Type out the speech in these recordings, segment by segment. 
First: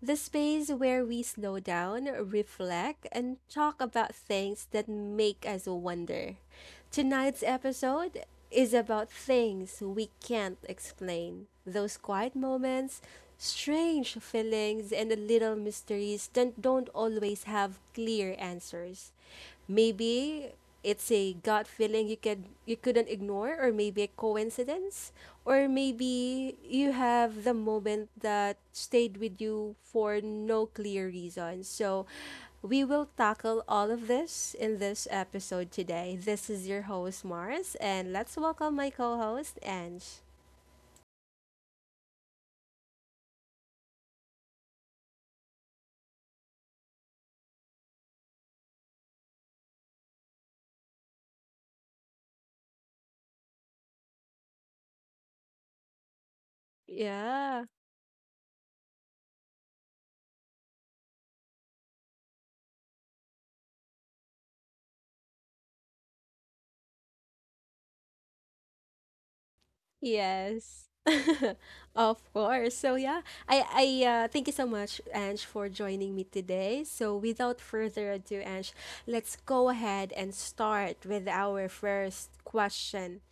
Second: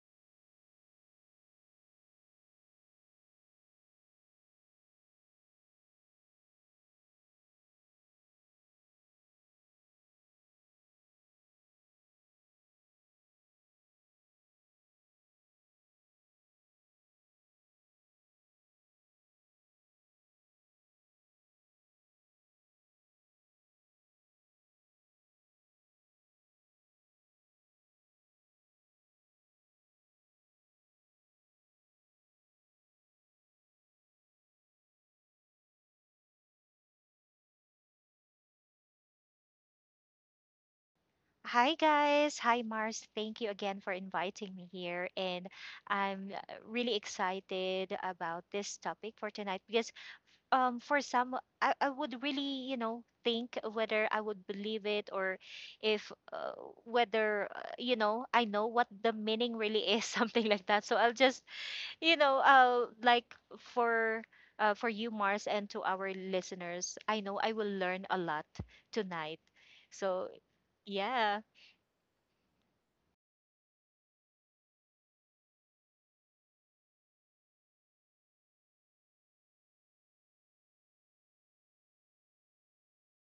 the space where we slow down, reflect, and talk about things that make us wonder. Tonight's episode is about things we can't explain, those quiet moments, strange feelings, and the little mysteries that don't always have clear answers. Maybe it's a gut feeling you couldn't ignore, or maybe a coincidence, or maybe you have the moment that stayed with you for no clear reason. So we will tackle all of this in this episode today. This is your host Mars, and let's welcome my co-host Ange. Hi guys, hi Mars. Thank you again for inviting me here, and I'm really excited about this topic for tonight because for some I would really, you know, think whether I would believe it, or if whether Yeah. You know, I know what the meaning really is something like that. So I'll just, you know, like for for you Mars and to our listeners, I know I will learn a lot tonight. So, Yes. yeah. Of course. So yeah, I thank you so much, Ange, for joining me today. So without further ado, Ange, let's go ahead and start with our first question.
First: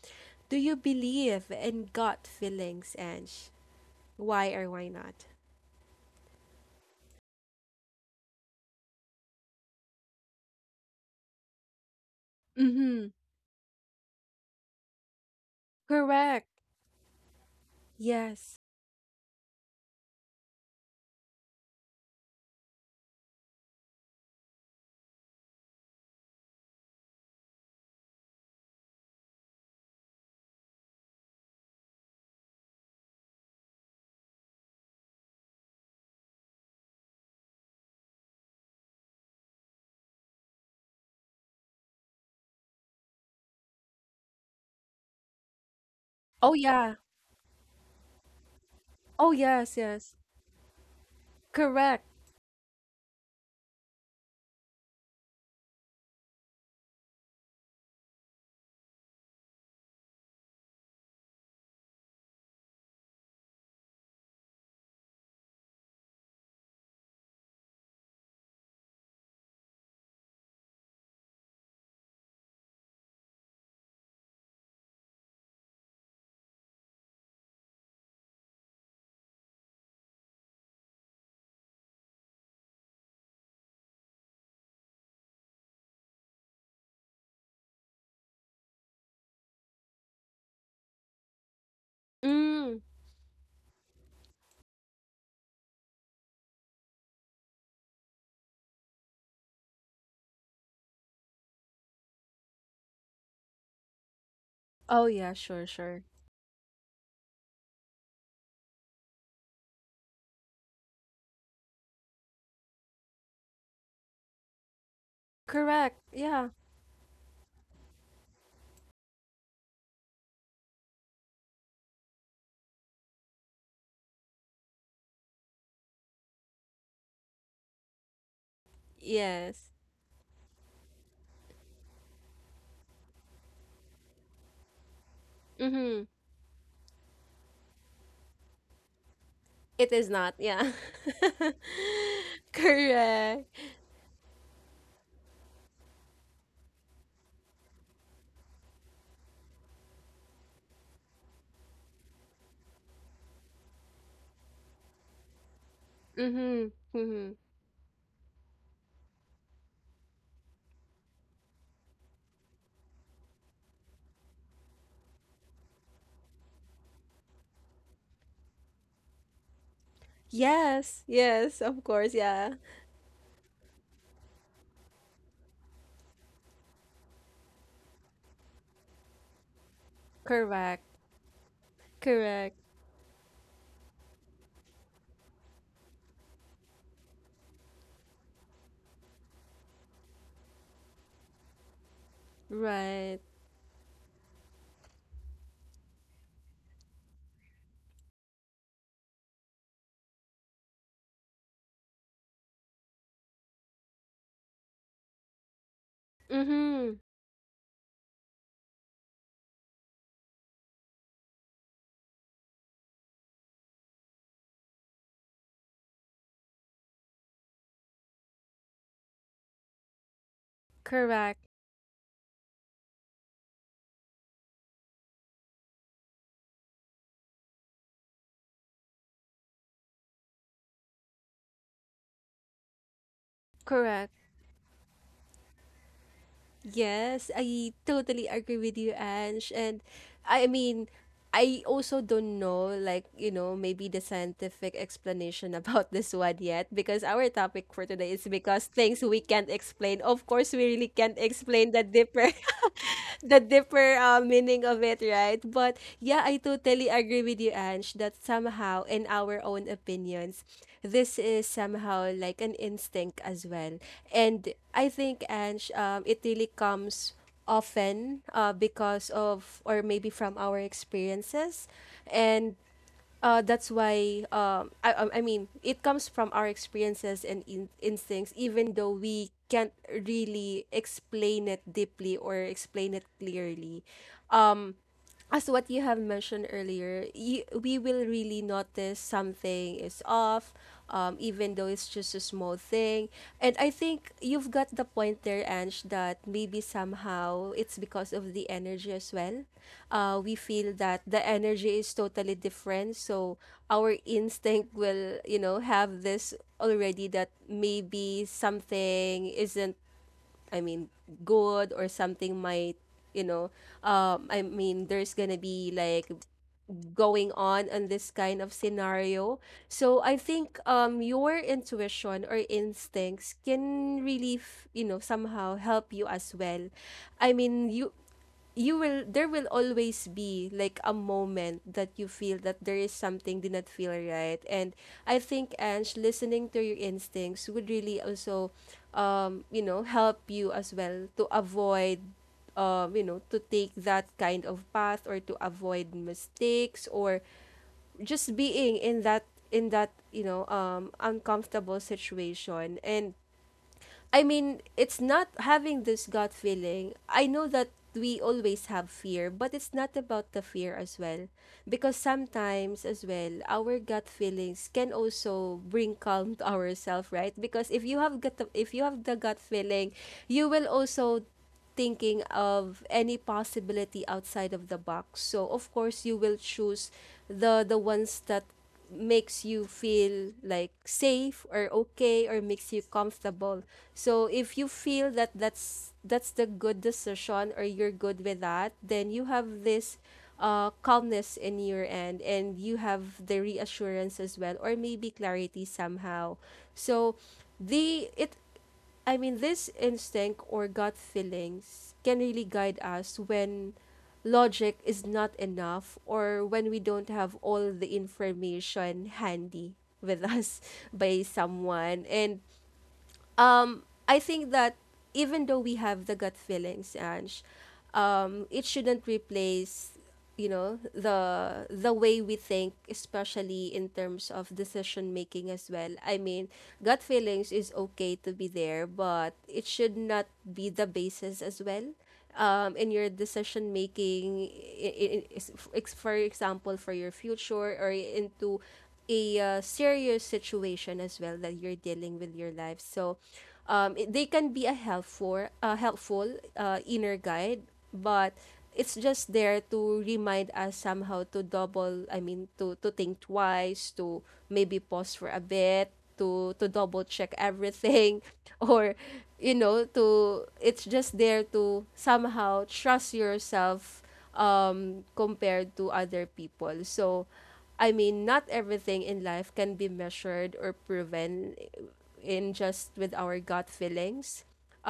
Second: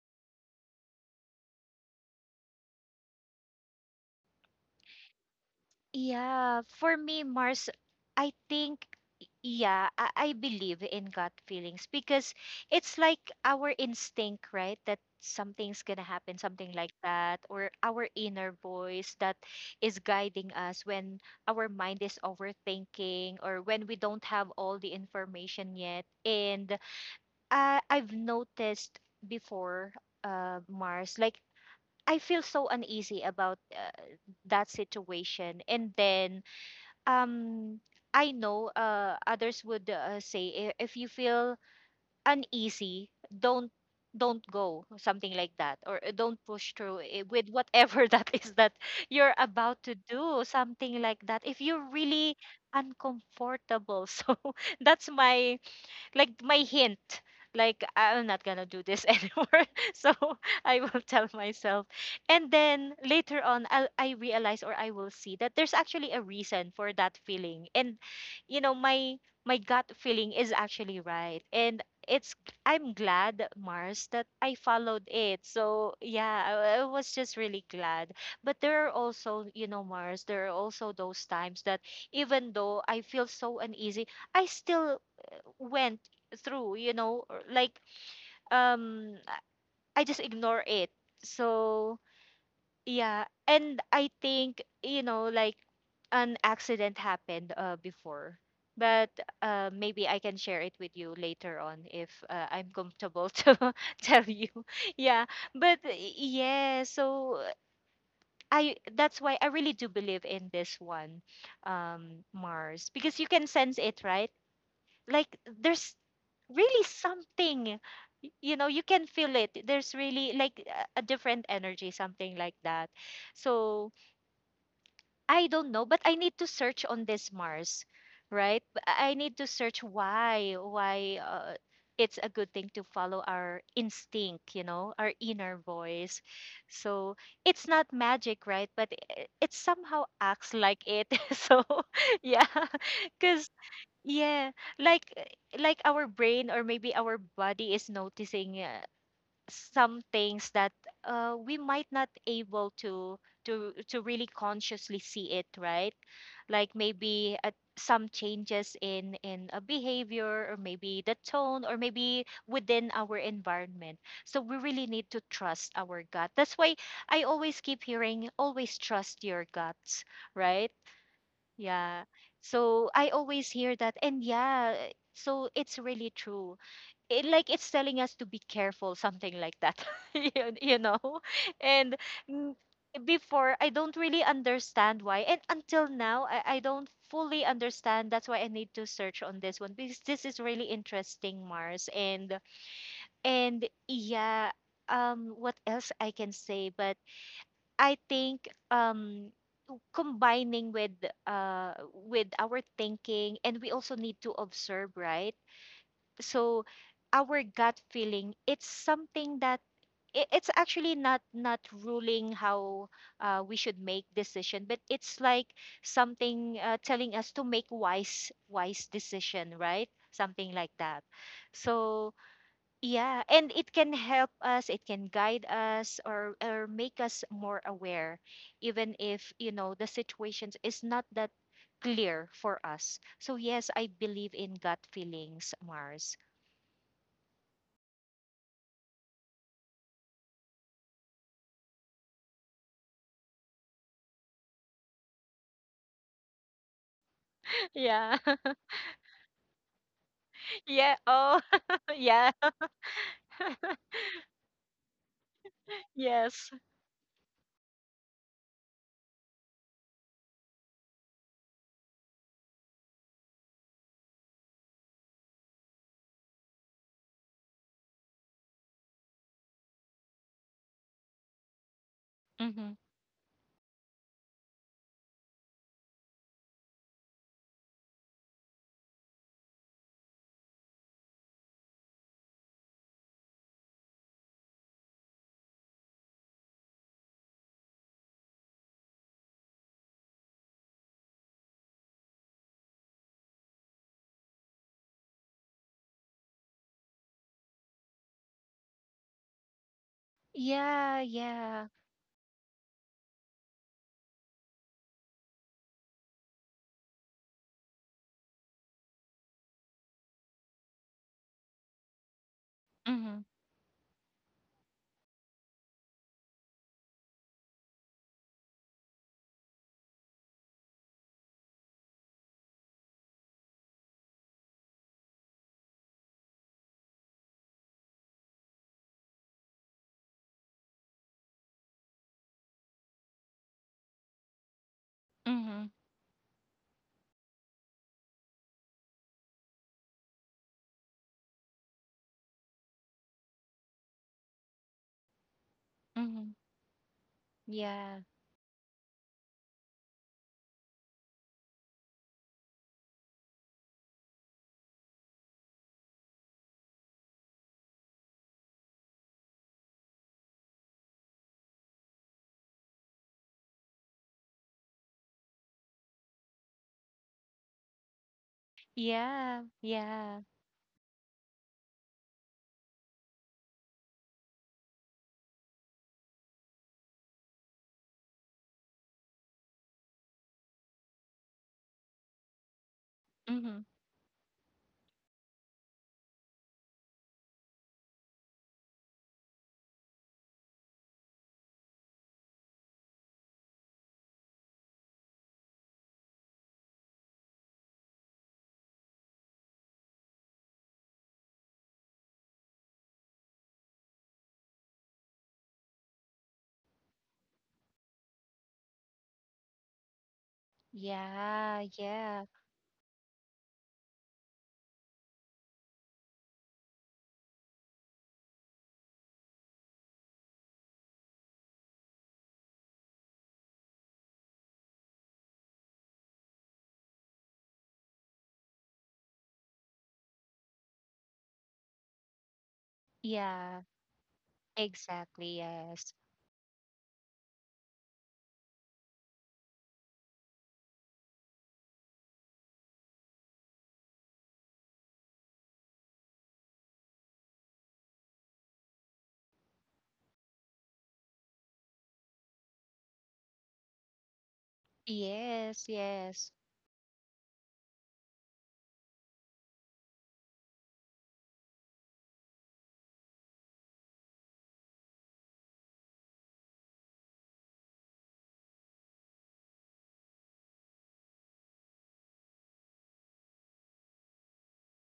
Do you believe in gut feelings, Ange? Why or why not? Yeah, for me, Mars, I think, yeah, I believe in gut feelings because it's Mm-hmm. like our instinct, right? That something's gonna happen, Correct. something like that, or our inner Yes. voice that is guiding us when our mind is overthinking or when we don't have all the information yet. And I've noticed before, Mars, like I feel so uneasy about that situation, and then um I know others would say, If you feel uneasy, don't go," something like that, or, don't Oh push yeah. through with whatever that is that Oh you're yes, about to yes. do," something like that, if you're Correct. really uncomfortable. So that's my, like, my hint, like, I'm not gonna do this anymore. So I will tell myself, and then later on I realize or I will see that there's actually a reason for that feeling, and, you know, my gut feeling is actually right, and it's, I'm glad, Mars, that I followed it. So yeah, I was just really glad. But there are also, you know, Mars, there are also those times that even though I feel so uneasy, I still went through, you know, or like I just ignore it. So Mm. yeah, and I think, you know, like an accident happened before, but maybe I can share it with you later on if I'm comfortable to tell you. Oh Yeah, yeah, sure, but sure. yeah, so I, that's why I really do believe in this one, Mars, because you can sense it, right? Like, there's Correct. Yeah. really something, you know, you can feel it. There's really like a different energy, something like that. So I don't know, but I need to search on this, Mars, right? I need to Yes. search why it's a good thing to follow our instinct, you know, our inner Mm-hmm. voice. So it's not magic, right? But it's It somehow is not, acts yeah. like it. So yeah, Correct. because yeah, like uh, like our brain, or maybe our body is noticing some things that we might not able to really consciously see it, right? Mm-hmm. Like, Mm-hmm. maybe some changes in a behavior, or maybe the tone, or maybe within our environment. So we really need to trust our gut. That's why I always keep hearing, always trust your guts, right? Yes, yes, of Yeah. course, yeah. So I always hear that. And yeah, so it's really true. It, like, it's telling us to be careful, something like that, you Correct. know? And mm, Correct. before, I don't really understand why. And until now, I don't fully understand. That's why I need to search on this one, because this is really interesting, Mars. Right. And yeah, what else I can say? But I think combining with our thinking, and we also need to observe, right? So Mm-hmm. our gut feeling, it's something that it's actually not ruling how we should make decision, but it's like something telling us to make wise decision, right? Something like that. Correct. So yeah, and it can help us, it can guide us, or make us more aware, even if, you know, the situations is not that clear for us. So yes, I Correct. believe in gut feelings, Mars. Yes, I totally agree with you, Ange. And I mean, I also don't know, like, maybe the scientific explanation about this one yet, because our topic for today Yeah. is because things we can't explain. Of course, we really Yeah. can't Oh, explain the yeah. deeper. The deeper, meaning of it, right? But yeah, I Yes. totally agree with you, Ange, that somehow, in our own opinions, this is somehow like an instinct as well. And I think, Ange, it really comes often, because of, or maybe from our experiences. And Mm-hmm. uh, that's why, I mean it comes from our experiences and instincts, even though we can't really explain it deeply or explain it clearly, um as what you have mentioned earlier. We will really notice something is off, even though it's just a small thing. And I think you've got the point there, Ange, that maybe somehow it's because of the energy as well. We feel Yeah, that the yeah. energy is totally different, so our instinct will, have this already that maybe something isn't, I mean, good, or something might, Mm-hmm. you know, I mean, there's gonna be like going on this kind of scenario. So I think your intuition or instincts can really, somehow help you as well. I mean, you will there will always be like a moment that you feel that there is something did not feel right. And I think, Mm-hmm. Ange, listening to your instincts would really also help you as well, to avoid, to take that kind of path, or to avoid Mm-hmm. mistakes, or Yeah. just being in that uncomfortable situation. And I mean, it's not having this gut feeling. I know that we always have fear, but it's not about the fear as well. Because sometimes, as well, our gut feelings can also bring calm to ourselves, right? Because if you have the gut Yeah. feeling, Yeah. you will also thinking of any possibility outside of the box. So of course you will choose the ones that makes you feel like safe, or okay, or makes you Mm-hmm. comfortable. So if you feel that that's the good decision, or you're good with that, then you have this calmness in your end, and you have the reassurance as well, or maybe clarity somehow. So the it I mean, this instinct or gut feelings can really guide us when logic is not enough, or when we don't have all the information handy with us, by Yeah. someone. Yeah. And I think that even though we have the gut feelings, Ange, it shouldn't replace, the way we think, especially in terms of decision making as well. I mean, gut feelings is okay to be there, but it should not be the basis as well, in your Yeah. decision making, Exactly. Yes. For example, for your future, or into a serious situation as well that you're dealing with your life. So, they can be a helpful, helpful inner guide, but it's just there to remind us somehow to double I mean to think twice, to maybe pause for a Yes, bit, yes. to double check everything, or you know to it's just there to somehow trust yourself, compared to other people. So I mean, not everything in life can be measured or proven in just with our gut feelings.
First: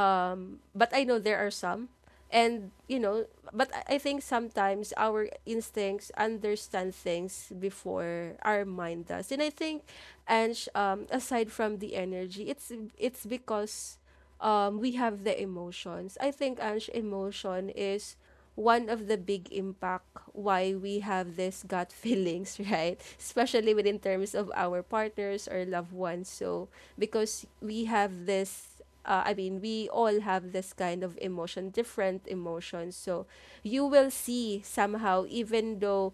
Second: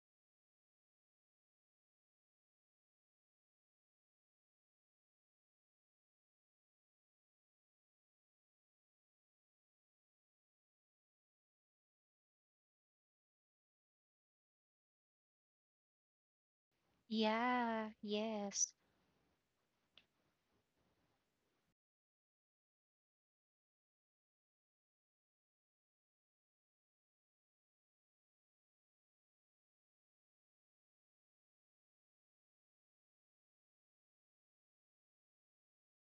But I know there are some. And, but I think sometimes our instincts understand things before our mind does. And I think, and aside from the energy, it's because we have the emotions. I think, Ange, emotion Yeah, is yes. one of the big impact why we have this gut feelings, right? Especially within terms of our partners or loved ones. So, because we have I mean, we all have this kind of emotion, different emotions. So, you will see somehow, even though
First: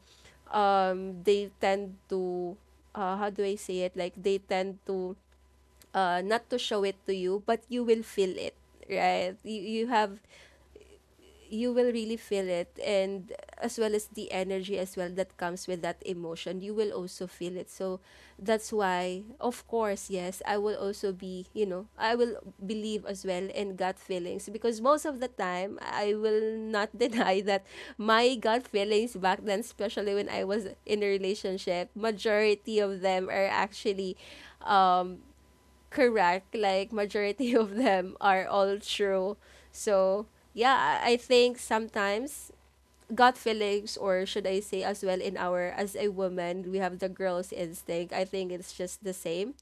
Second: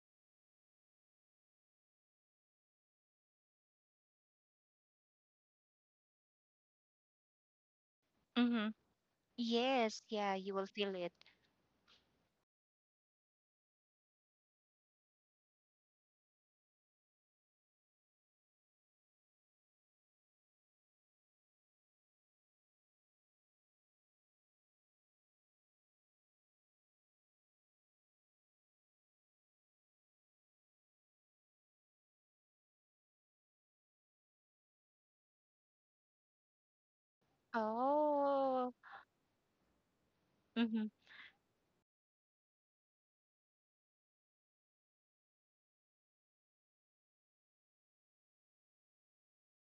they tend to, how do I say it? Like, they tend to not to show it to you, but you will feel it, Mm-hmm. right? You, you Yes, have, yeah, you will feel it. you will really feel it. And as well as the energy as well that comes with that emotion, you will also feel it. So that's why, of course, yes, I will also be, I will believe as well in gut feelings, because most of the time I will not deny that my gut feelings back then, especially when I was in a relationship, majority of them are actually um correct. Like majority of them are Oh. all true. So Mm-hmm. yeah, I think sometimes gut feelings, or should I say, as well in our, as a woman, we have the girl's instinct. I think it's just the same,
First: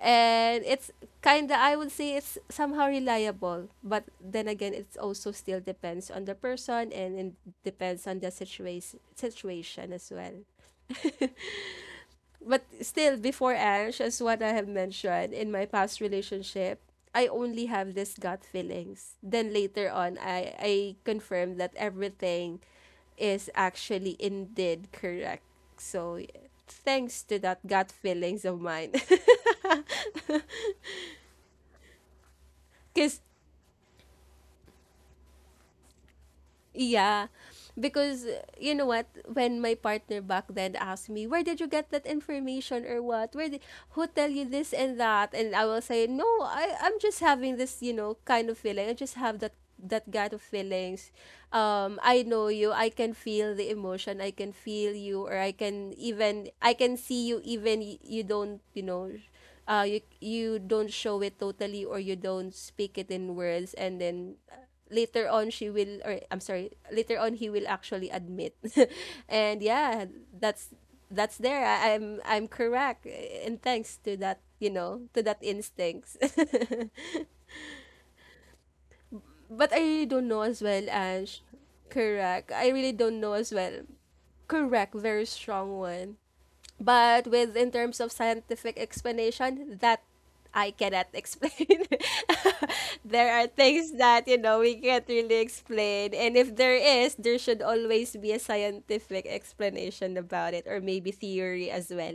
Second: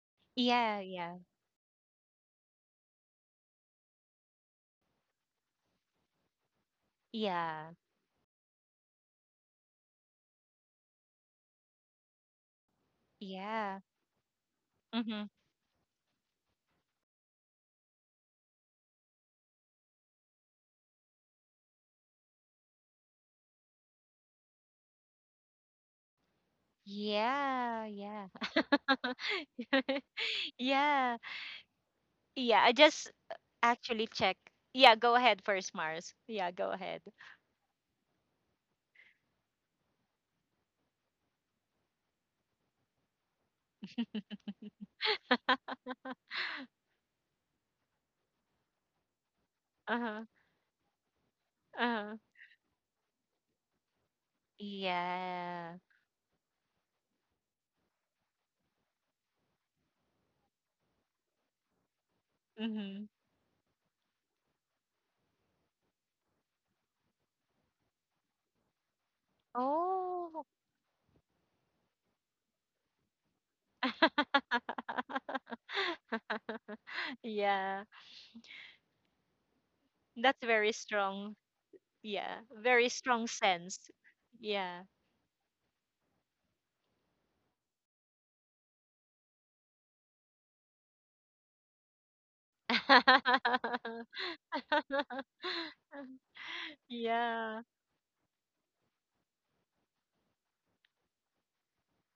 and Yeah, it's yeah. kind of, I would say, it's somehow reliable. But then again, it's also still depends on the person, and it Yeah. depends on the situation as well. But still, before Yeah. Ange, as what I have Mm-hmm. mentioned in my past relationship, I only have this gut feelings. Then later on, I confirm that everything is actually indeed correct. So thanks to that Yeah, gut yeah. feelings of mine, Yeah. Yeah, I because. just actually check. Yeah, go ahead first, Mars. Yeah, go ahead. Yeah. Because you know what, when my partner back then asked me, "Where did you get that information or what? Where did Who tell you this and that?" And I will say, "No, I'm just having this, kind of feeling. I just have that Uh-huh. gut of feelings. Uh-huh. I know you. I can feel the emotion. I can feel you, or I Yeah. can even I can see you, even you don't, you don't show it totally, or you don't speak Mm-hmm. it in words, and then later on she will, or I'm sorry, later on he will actually admit." And yeah, Oh. that's that's there. I'm correct. And thanks to that, to that instincts. Yeah. But I really don't know That's as very well, strong. Ange. Yeah, Correct. I really very don't strong know as well. sense. Yeah. Correct, very strong one. But with in terms of scientific explanation, that I cannot explain. There are things that we can't really explain, and if there is, there Yeah. should always be a scientific explanation about it, or maybe theory as well,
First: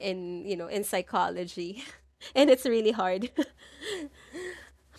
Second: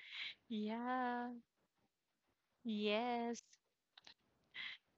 in you know in Yeah. psychology. And it's really hard. Yes.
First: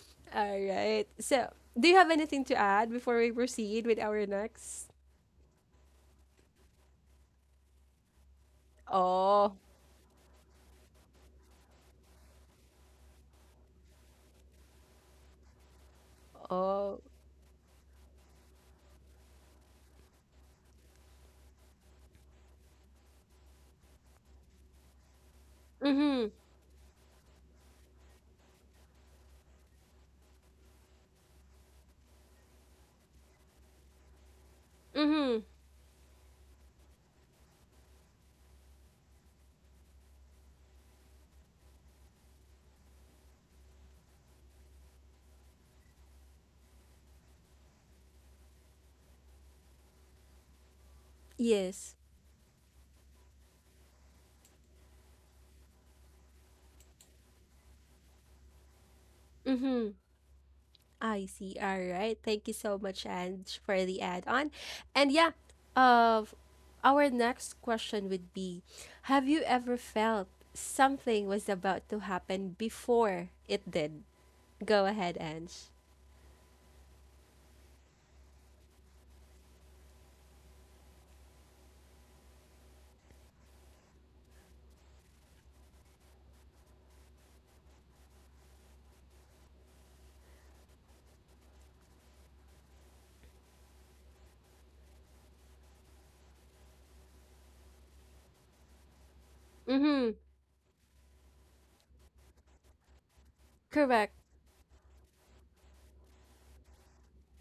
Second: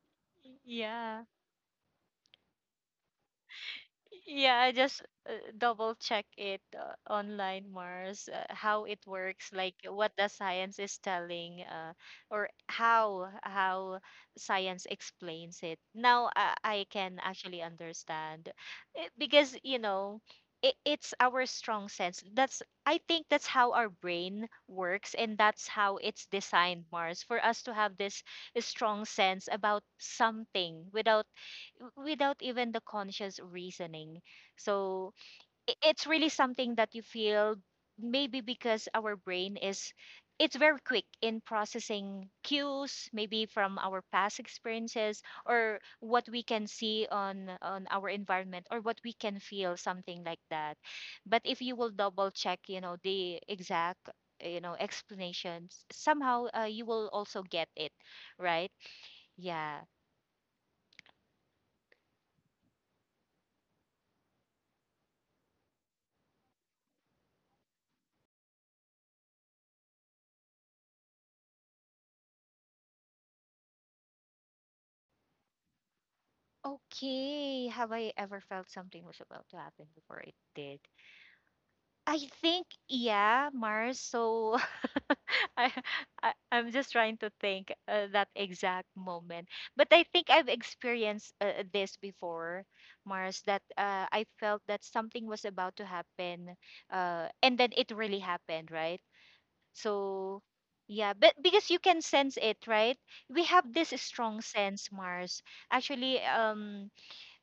All right, Yeah. so do you have anything to add before we proceed with our Yeah, I next? just double check it online, Mars, how it works, Oh. like what the science is telling, or how science explains it. Now I Oh. can actually understand. Because, you know, it's our strong sense. That's, I think that's how our brain works, and that's how it's Mm-hmm. designed, Mars, for us to have this strong sense about something without even the conscious reasoning. So Mm-hmm. It's really something that you feel, maybe because our brain is, it's very quick in processing cues, maybe from our past experiences, or what we can see on our environment, or what we can feel, something like that. But if you will Yes. double check, you know, the exact, you know, explanations, somehow you will also get it, right? Yeah. I see. All right. Thank you so much, Ange, for the add-on. And yeah, uh, our next question would be, have you ever felt something was about to happen before it did? Go ahead, Ange. Okay. Have I ever felt something was about to happen before it did? I think, yeah, Mars. So I, I'm just trying to think that exact moment. But I think I've experienced this before, Mars, that I felt that something was about to happen. And then it really happened, right? Mm-hmm. So, yeah, but because you can sense it, right? We have this Correct. strong sense, Mars. Actually,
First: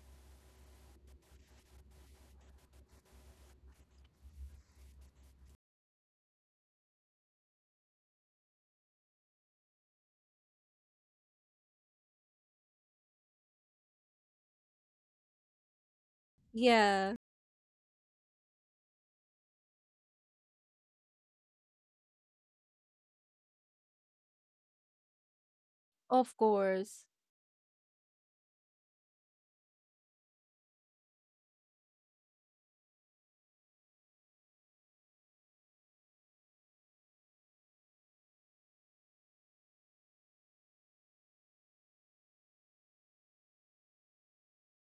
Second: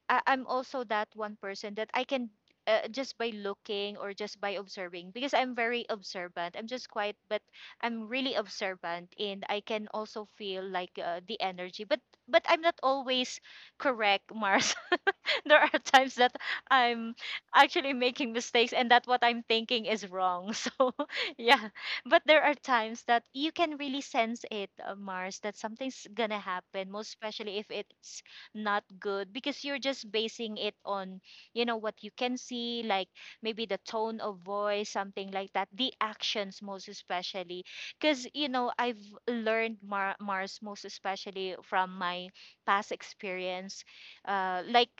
I'm also that one person that I can just by looking, or just by observing, because I'm very observant. I'm just quiet, but I'm really observant, and I can also feel like the energy. But I'm not always correct, Mars. There are times that I'm Yeah. actually making mistakes, and that what I'm thinking is wrong. So, yeah. But there are times that you can really sense it, Mars, that something's going Of to happen, course. most especially if it's not good, because you're just basing it on, you know, what you can see, like maybe the tone of voice, something like that, the actions, most especially. Because, you know, I've learned Mars, most especially from my past experience, like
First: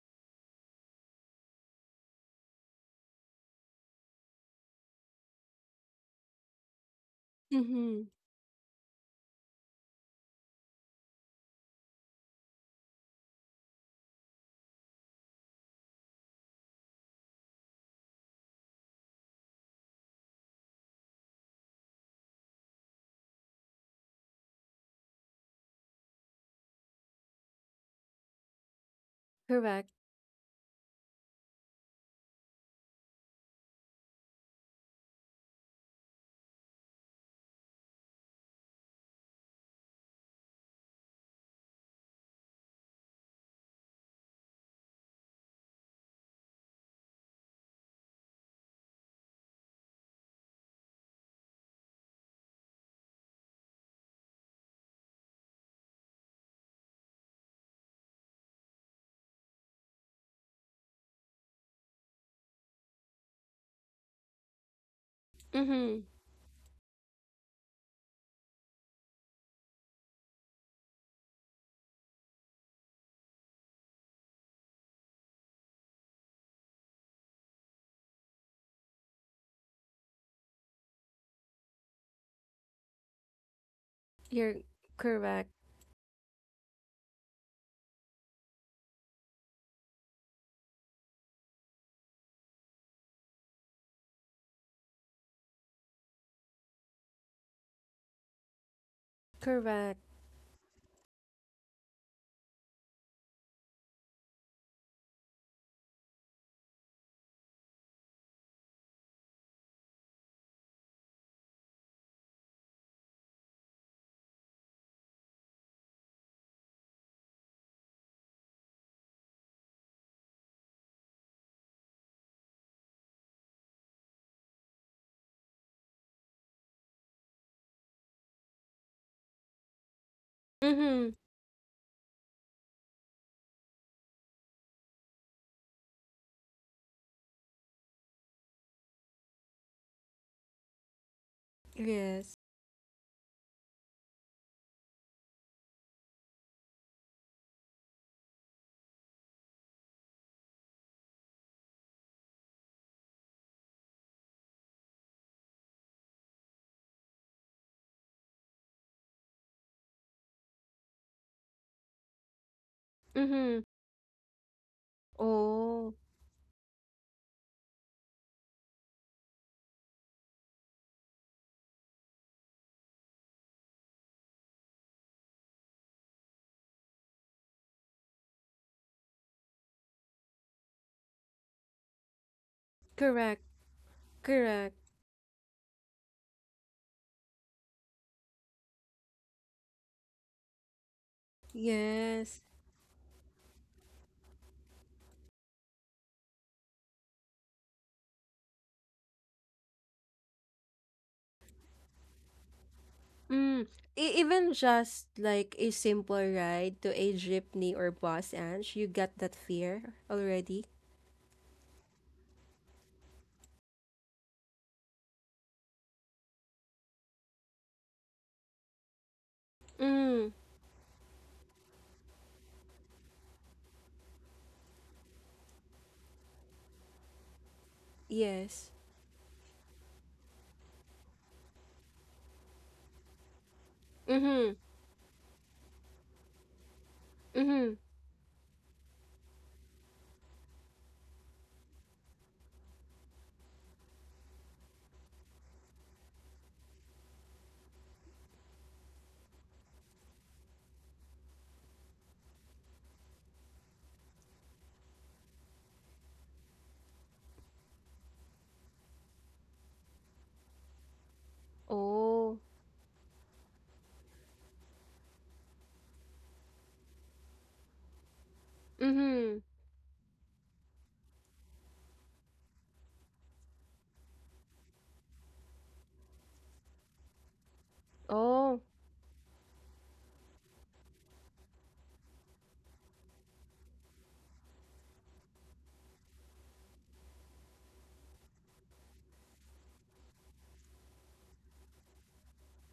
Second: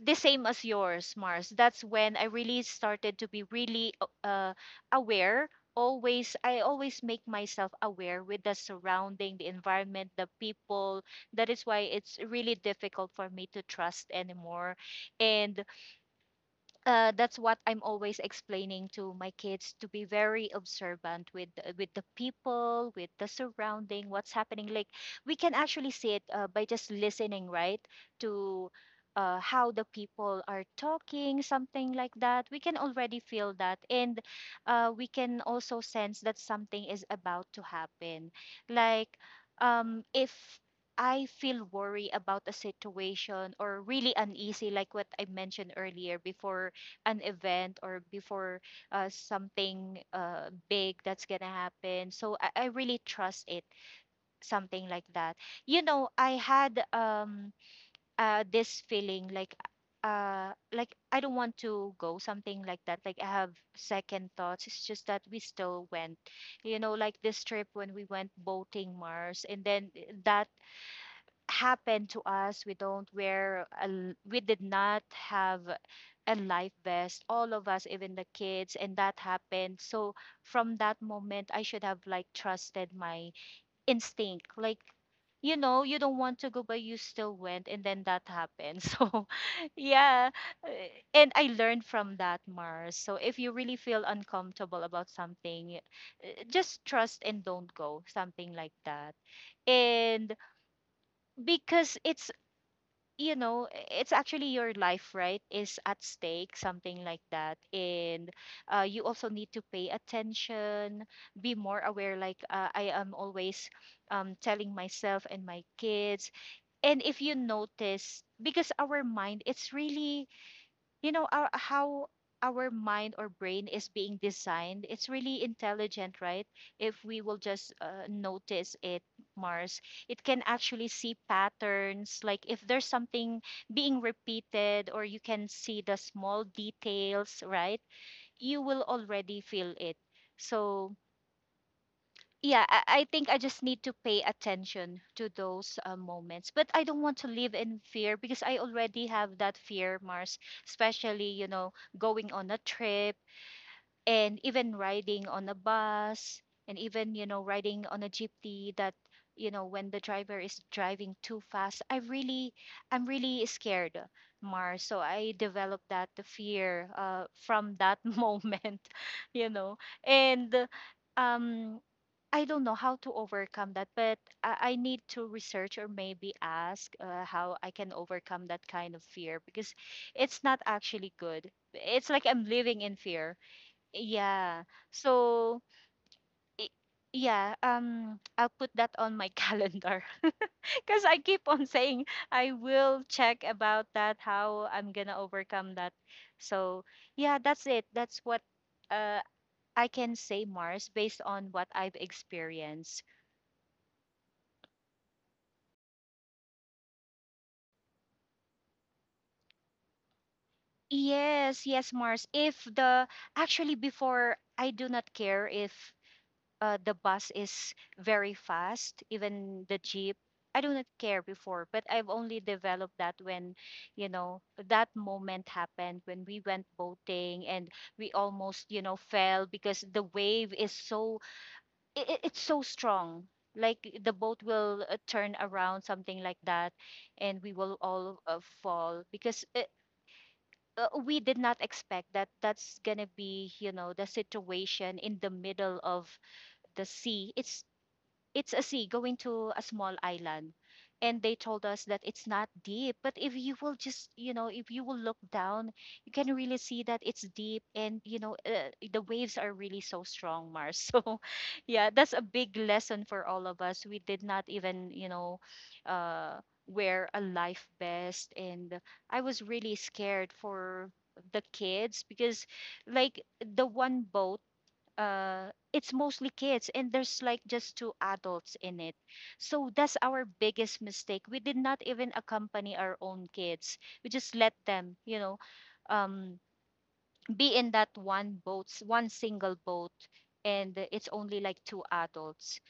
the same as yours, Mars. That's when I really started to be really aware. Always, I always make myself Mm-hmm. aware with the surrounding, the environment, the people. That is why it's really difficult for me to trust anymore. And that's what I'm always explaining to my kids, to be very observant with with the people, with the surrounding, what's happening. Like, we can actually see it by just listening, right? To how the Correct. people are talking, something like that. We can already feel that, and we can also sense that something is about to happen. Like if I feel worry about a situation, or really uneasy, like what I mentioned earlier, before an event, or before something big that's gonna happen. So I really trust it, something like that. You know, I had this feeling like I don't want to go, something like that. Like I have second thoughts. It's just that we still Mm-hmm. went. You know, like this trip when we went boating, Mars, and then that happened to us. We don't wear a, we did not have and life vest. All of us, even the kids, and that happened. So from that moment I should have like trusted my instinct You're like correct. you know You don't want to go but you still went, and then that happened so yeah. uh, and I learned from that, Mars. So if you really feel uncomfortable about something, just trust and don't go, something like that. Correct. And because it's actually your life, right, is at stake, something like that. And you also need to pay attention, be more aware. Like I am always telling myself and my kids. And if you notice, because our mind it's really you know our how our mind or brain is being designed, it's really intelligent, right? If we will just notice it, Mars, it can actually Mm-hmm. see patterns. Like if there's something being repeated or you can see the small details, right, you will already feel it. So Yes. yeah, I think I just need to pay attention to those moments, but I don't want to live in fear because I already have that fear, Mars. Especially you know, going on a trip, and even riding on a bus, and even you know, riding on a jeepney that, you know, when the driver is driving too fast, I really I'm really Mm-hmm. scared, mar. So I developed Oh, that the fear from that moment, you know. And um I don't know how to overcome that, but I need to research or maybe ask how I can overcome that kind of fear, because it's not actually good. It's like I'm living in fear. correct. Yeah. Correct. So, i- yeah, I'll put that on my calendar because I keep on saying Yes. I will check about that, how I'm gonna overcome that. So, yeah, that's it. That's what uh, I can say, Mars, based on what I've experienced. Mm, e even just like a simple ride to a jeepney or bus, Ange, you got that fear already? Yes, yes, Mars. If the actually before I do not care if the bus is very fast, even the jeep. Mm, I do not care before, but I've only developed that when, you know, that moment happened when we went boating and we yes. almost, you know, fell because the wave is so it's so strong. Like the boat Mm-hmm. will turn around, something like that, and we Mm-hmm. will all fall because we did not expect that that's gonna be, you know, the situation in the middle of the sea. It's a sea going to a small island, and they told us that it's not deep, but if you will just, you know, if you will look down, you can really see that it's deep. And you know, the waves are really so strong, Mars, so yeah. That's a Oh. big lesson for all of us. We did not even, you know, uh, wear a life vest. And I Mm-hmm. was really scared for the kids because, like, the one boat, it's mostly kids and there's like just two adults Oh. in it. So that's our biggest mistake. We did not even accompany our own kids. We just let them, you know, um be in that one one single boat, and it's only like two adults.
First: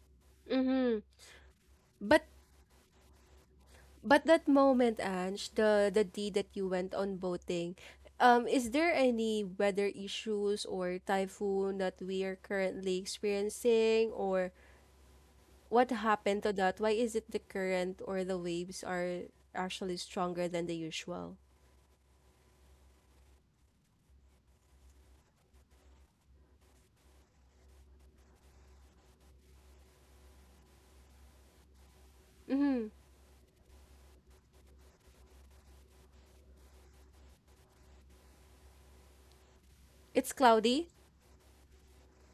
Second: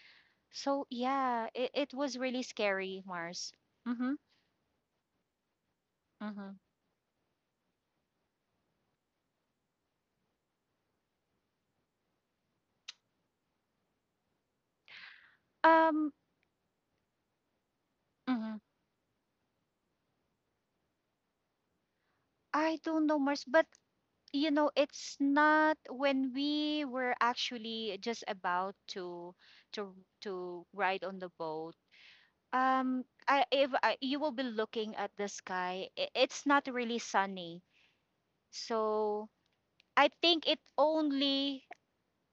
So Mm-hmm. yeah, it was But really scary, Mars. Mhm. but that moment, Ange, the day that Mhm. you went on boating, is there any weather issues or typhoon that we are currently experiencing, or what um happened to that? Why is it the current or the mhm. waves are actually stronger than the usual? I don't know, Mars, but you know, it's not when we were actually just about to to to ride on the boat. Mm-hmm. I, if I, You will be looking at the sky, it's not really sunny. So I It's think it cloudy. only.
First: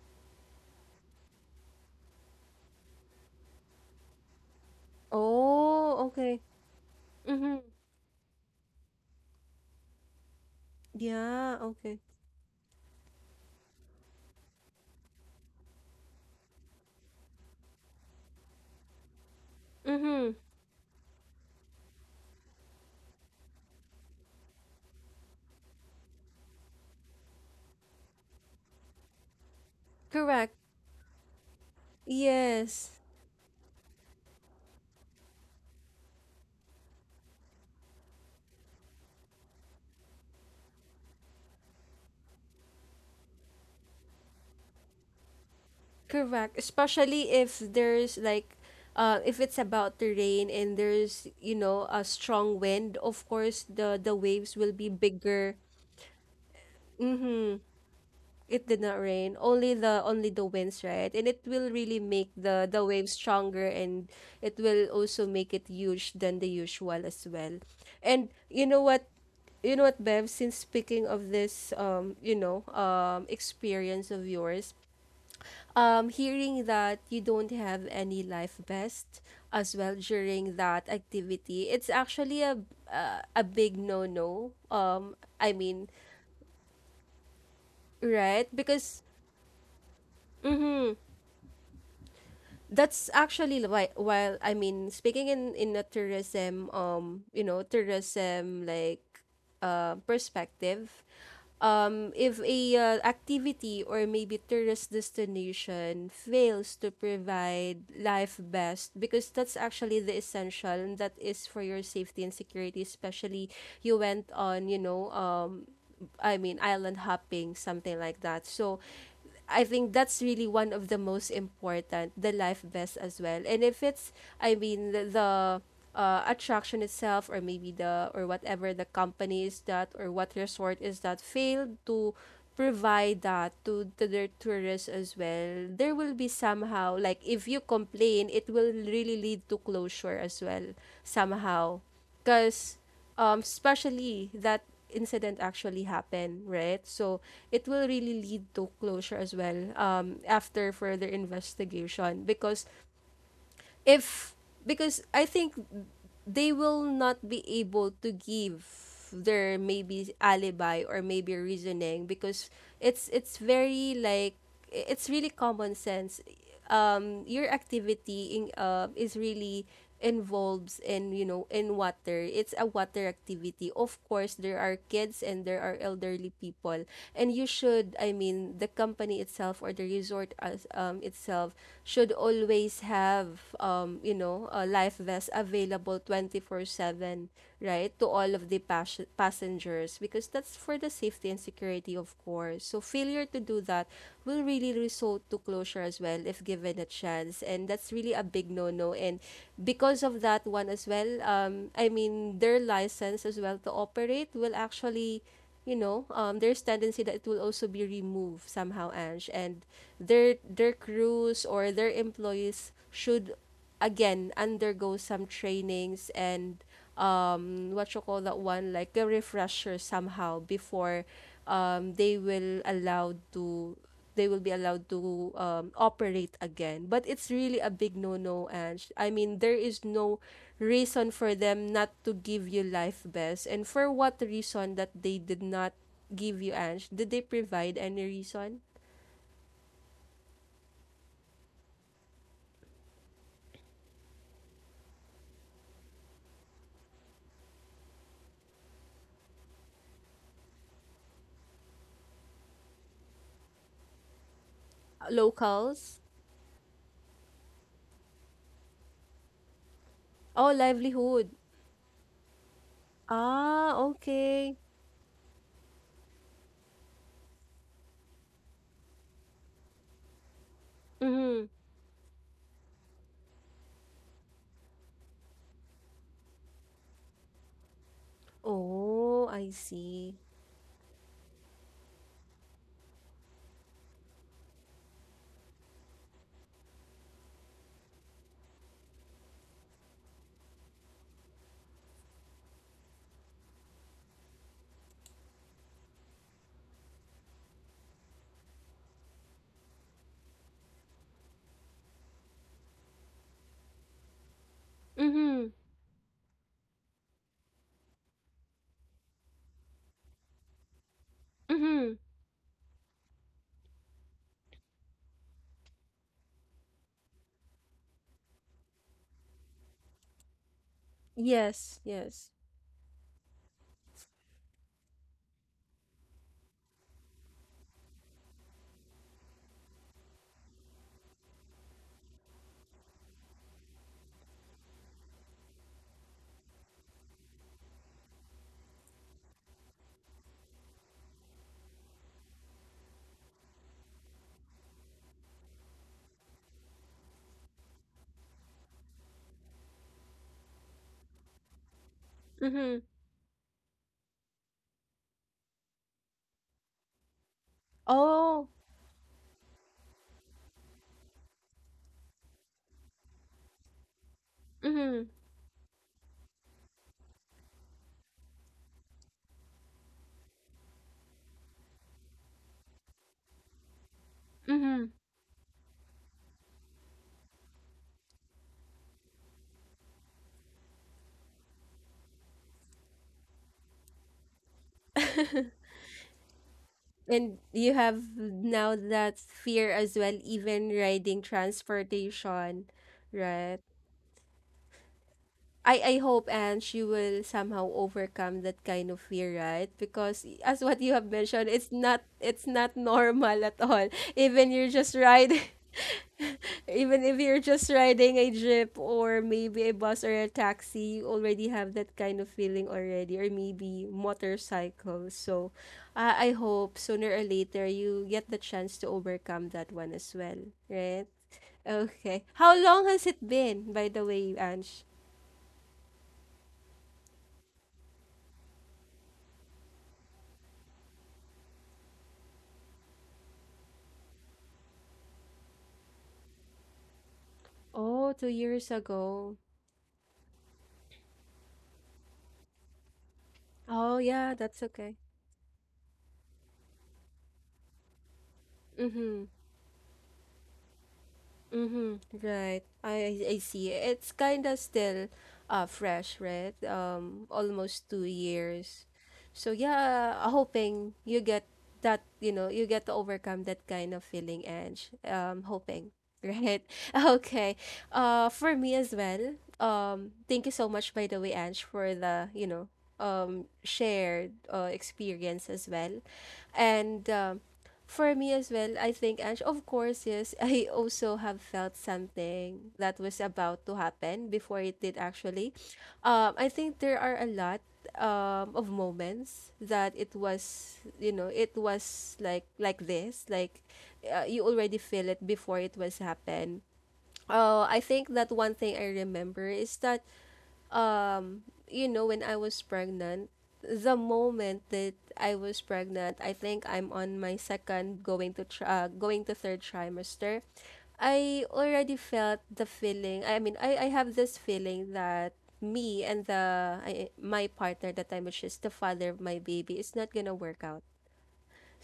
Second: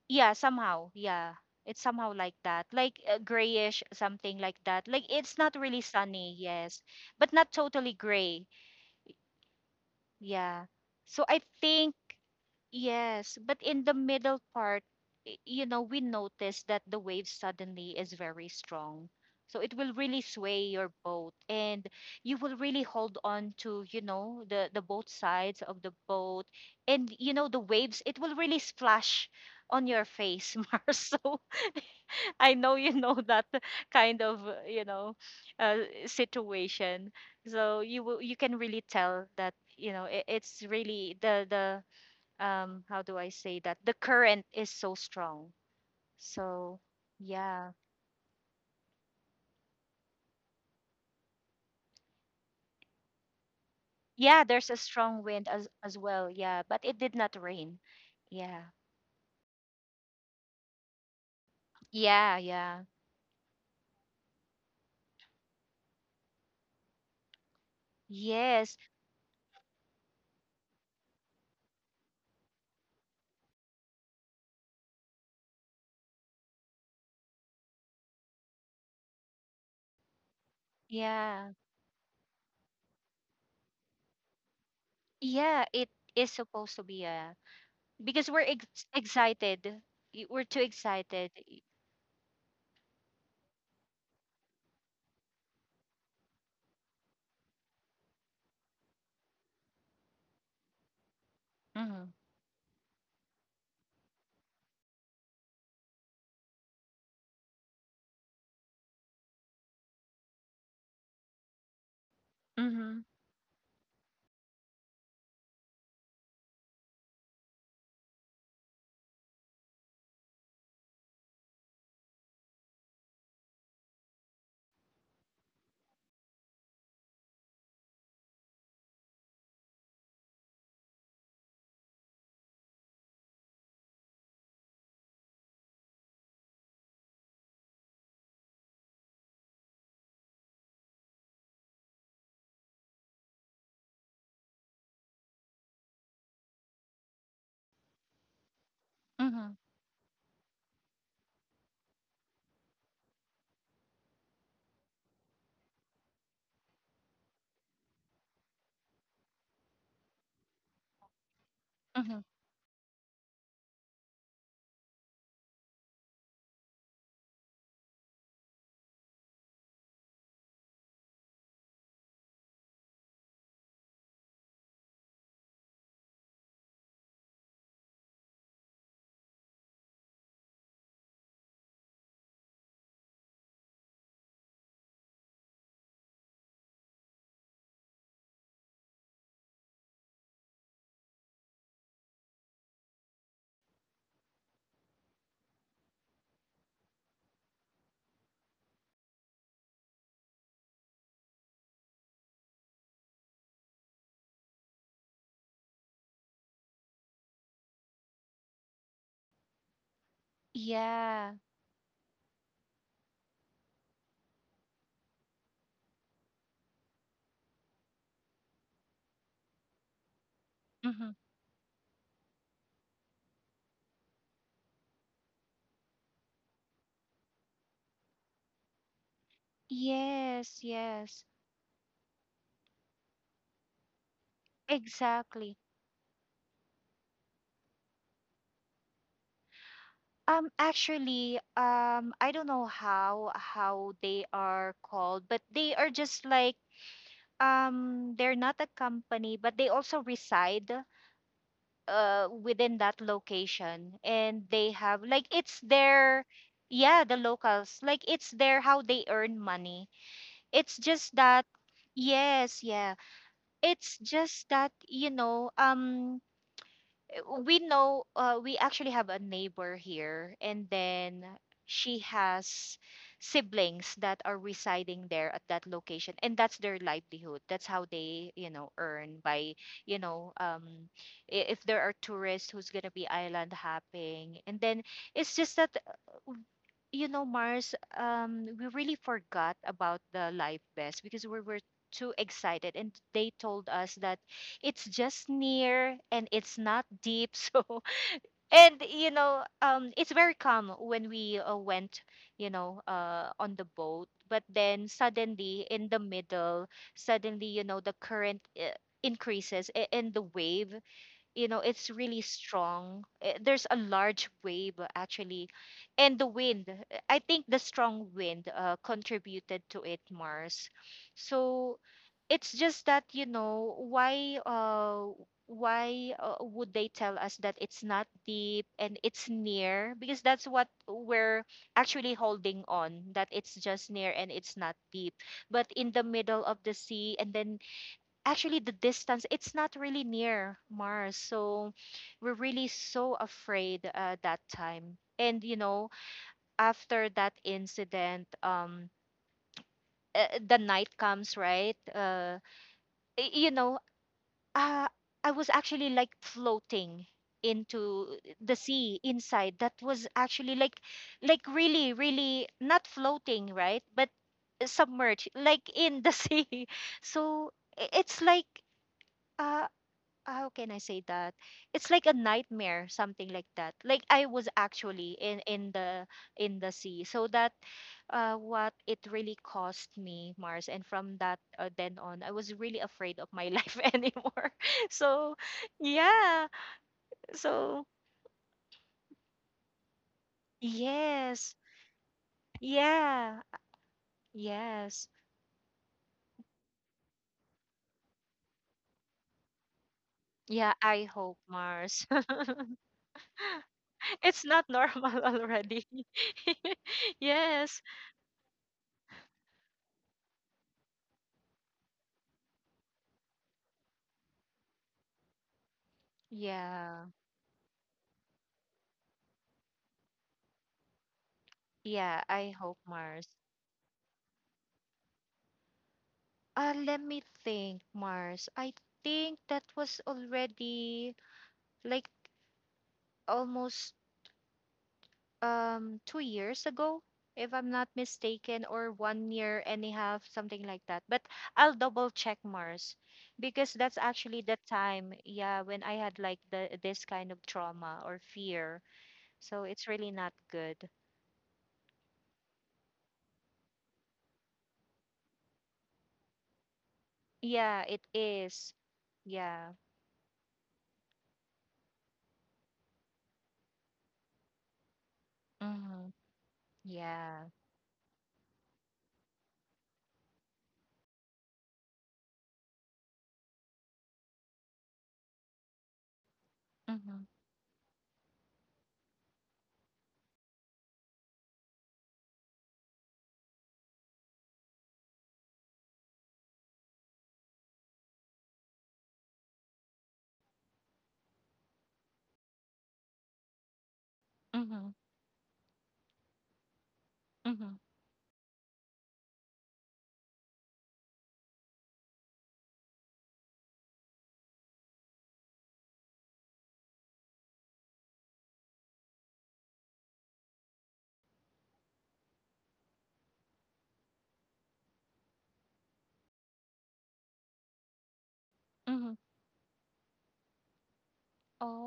Yeah, somehow. Yeah, it's somehow like that, like grayish, something like that. Like it's not really Oh, sunny, okay. yes. But not Mm-hmm. totally gray. Yeah. So I Yeah, think. okay. Yes, but in the middle part, you know, we notice that the wave suddenly is very strong. So it will really Mm-hmm. sway your boat. And you will really hold on to, you know, the both sides of the boat. And you know, the waves, it will really splash on your face, Correct. Mars. So I know Yes. you know that kind of, you know, uh, situation. So you will, you can really tell that, you know, it's really the how do I say that, the current is so strong. Correct. So Especially if yeah. there's like if it's about to rain and there's, a strong wind, of course the Yeah, waves there's will a be strong wind bigger. As well. Yeah, but it did not Mm-hmm. rain. Yeah. It did not rain. Only the winds, right? And it will really make Yeah, the yeah. the waves stronger, and it will also make it huge than the usual as well. And you Yes. know what? You know what, Bev? Since speaking of this experience of yours, um, hearing that you don't have any life vest as well during that Yeah. activity, it's actually a big no-no. I Yeah, mean, it is supposed to be a, because we're right? Because excited. We're too excited. that's actually why, while I mean, speaking in a tourism, um, tourism, like, uh, perspective, Mhm. um, if a activity or maybe tourist destination fails to provide life best, because that's actually the essential, and that is for your safety and security, Mhm. especially you went on, I mean, island hopping, something like that. So I think that's really one of the most important, the life best as well. And if it's, I mean, the attraction itself, or maybe the, or whatever the company is that, or what resort is that, failed to provide that to their tourists as well, there will be somehow, like, if you complain, it will really lead to closure as well, somehow. Because, especially that incident actually happened, right? So it will really lead to closure as Mhm. well, after further investigation. Because if because I think they will not be able to give their maybe alibi or maybe reasoning, Mhm. because it's very, like, it's really common sense. Your activity in, is really involves in, you know, in water, it's a water activity. Of course there are kids and there are elderly people, and you should, I mean, the company itself or the resort as itself should always have, you know, a life vest available 24/7, right, to all of the passengers, because that's for the safety and security, of course. So failure to do that will really result to closure as well, if given a chance, and that's really a big no-no. And because of that one as well, I mean their license as well to operate will actually, you know, there's tendency that it will also be removed somehow, Ange, and their Yeah. crews or their employees should again undergo some trainings and, what you call that one, like a refresher somehow, before, Mhm. um, they will allowed to they will be allowed to, operate again. But it's really a big no no, and I mean there is no Yes, reason yes. for them not to give you life bells. And for what reason that they did Exactly. not give you, Ange? Did they provide any reason? Actually, I don't know how they are called, but they are just like they're not a company, but they also reside within that location, and they have like it's Locals? their. Yeah, the locals, like it's their how they earn money. Oh, It's just livelihood. that, yes, yeah, Ah, it's just okay. that, you know, we know, we actually have a neighbor here. And then Mm-hmm. she has siblings that are residing there at that location, and that's their livelihood. That's how they, you know, earn Oh, I by, you see. know, if there are tourists who's going to be island hopping. And then it's just that you know, Mars, we really forgot about the life vest because we were too excited, and they told us that it's just near and it's not deep, so. And you know, it's very calm when we went, you know, on the boat. But then Mm-hmm. suddenly in the middle, suddenly, you know, the current increases, and the wave, you know, it's Mm-hmm. really strong. Eh, there's a large wave, actually. And the wind, eh, I think the strong wind contributed to it, Mars. So Yes, yes. it's just that, you know, why would they tell us that it's not deep and it's near, because that's what we're actually holding on, that it's just near and it's not deep. But in the middle of the sea, and then actually the distance, it's not really near, Mars. So we're really so afraid that time. And you know, after that incident, the night comes, right? Mm-hmm. You know, uh, I was actually like floating into Oh. the sea inside. That was actually like really really not floating, right, but Mm-hmm. submerged like in the sea. So it's like, uh, how can I say that? It's like a nightmare, something like that. Like I was Mm-hmm. actually in the, in the sea. So that what it really cost me, Mars. And from that, then on, I was really afraid of my life anymore. So yeah. And you So have now that fear as well, even riding yes, transportation, yeah, right? yes, I hope and she will somehow overcome that kind of fear, right? Because as yeah. what you I have hope, mentioned, it's Mars. Not normal at all. It's Even not you're just normal riding already. Even if you're just Yes. riding a jeep or maybe a bus or a taxi, you already have that kind of feeling already, or maybe motorcycle. So, I hope Yeah. sooner or later you get the chance to overcome that one as well, right? Yeah, Okay. I How hope, long has it Mars. been, by the way, Ange? Let me think, Mars. I think that was already like almost 2 years ago, if I'm not Oh, two mistaken, years or one ago. year and a half, something like that. But I'll double check, Mars, because that's Oh, yeah, actually the that's okay. time, yeah, when I had like the this kind of trauma or fear. Mm-hmm. So it's really not good. Mm-hmm. Right. I see. It's kind of still, uh, fresh, right? Yeah, Almost it two is. years. So Yeah. yeah, hoping you get that, you know, you get to overcome that kind of feeling, Ange. Hoping, Mm-hmm. right? Yeah. Okay. For me as well. Thank you so much, by the way, Ange, for the, you know, um, shared, experience as well, and Mm-hmm. um. For me as well, I think, Ange, of course, yes, I also have felt something that was about to happen before it did actually. I think there are a lot, of moments that it was, you know, it was like this, like, you already Mm-hmm. feel it before it was happen. Mm-hmm. I think that one thing I remember is that, um, you know, when I was pregnant, the moment that I was pregnant, I think I'm on my second going to going to third trimester. I already felt the feeling, I mean, I have this feeling that me and the I, my partner at that time, which is the Mm-hmm. father of my baby, is not gonna work out.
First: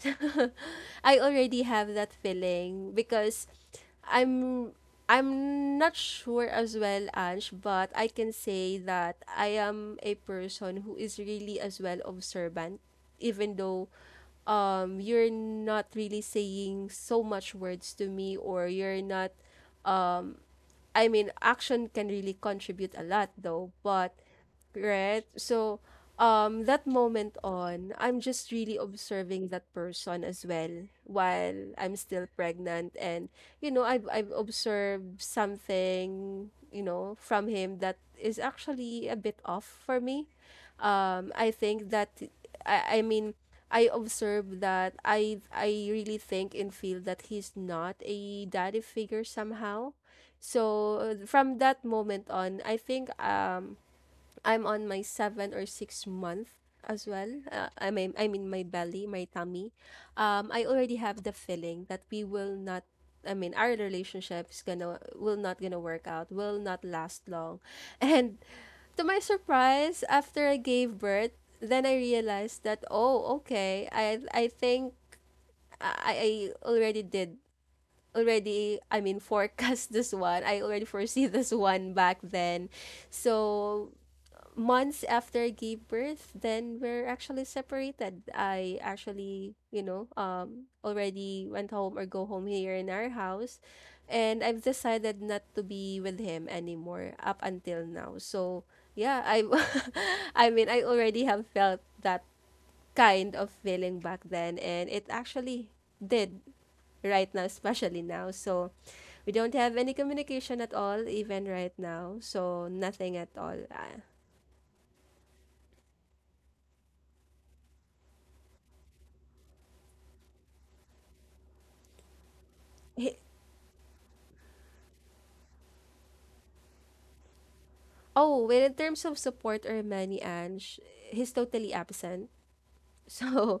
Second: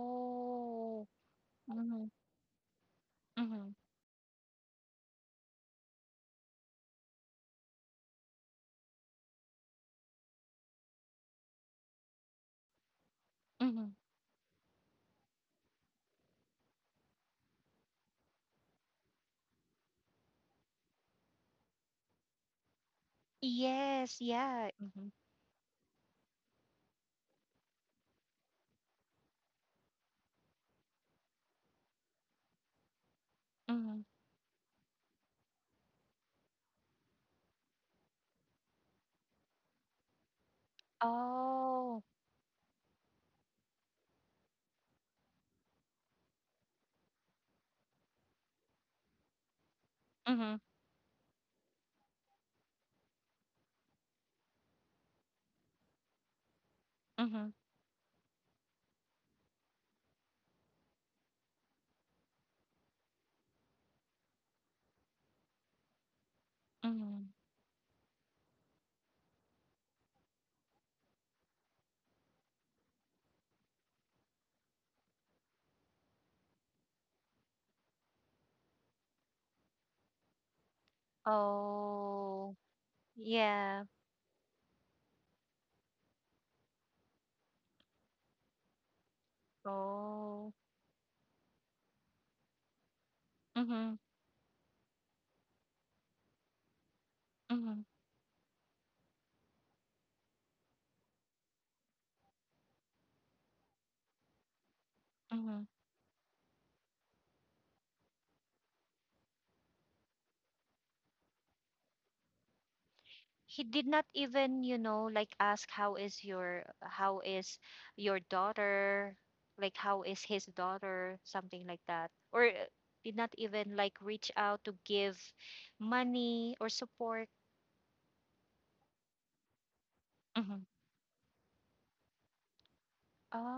I already have Mhm, that feeling, because mhm, I'm I'm not sure as well, Ange, but I can say that I am a person who is really as well observant, even though, mhm. um, you're not really saying so much words to me, or you're not, I mean, action can really contribute a lot, though. But, Yes, yeah. Mhm, right? So, that moment on, I'm just really observing that person as well while I'm still pregnant, and you know, mhm. I've observed something, you know, from him that is actually a bit off for me. I think Oh. that I mean, I observe that I really think and feel that he's not a daddy figure somehow. Mhm, So from that moment on, I think, um, I'm on my seven or six-month as well. mhm, I mean my belly, my tummy. I already have the feeling that we will not, I mean, our relationship is gonna will not gonna work out. Will not last mhm. long. And to my surprise, after I gave birth, then I realized that, oh, okay. I think I already did already I mean, forecast this one. I already foresee this one back Oh, then. yeah. So months after I gave birth, then we're actually separated. I actually, you know, Oh. um, already went home or go home here in our house. Mhm, And I've decided not to be with him anymore up mhm, until now. So yeah, I I mean, I already have felt that kind of feeling back then, and it mhm. actually did right now, especially now. So we don't have any communication at all, even right now. So, nothing at all. He did Ah. not even, you know, like ask how is your, how is your daughter, like how is his daughter, something like that. Or He- did not even like reach out to give money or support. oh, well, in terms of support or Manny, Mhm. Ange, he's totally absent. So,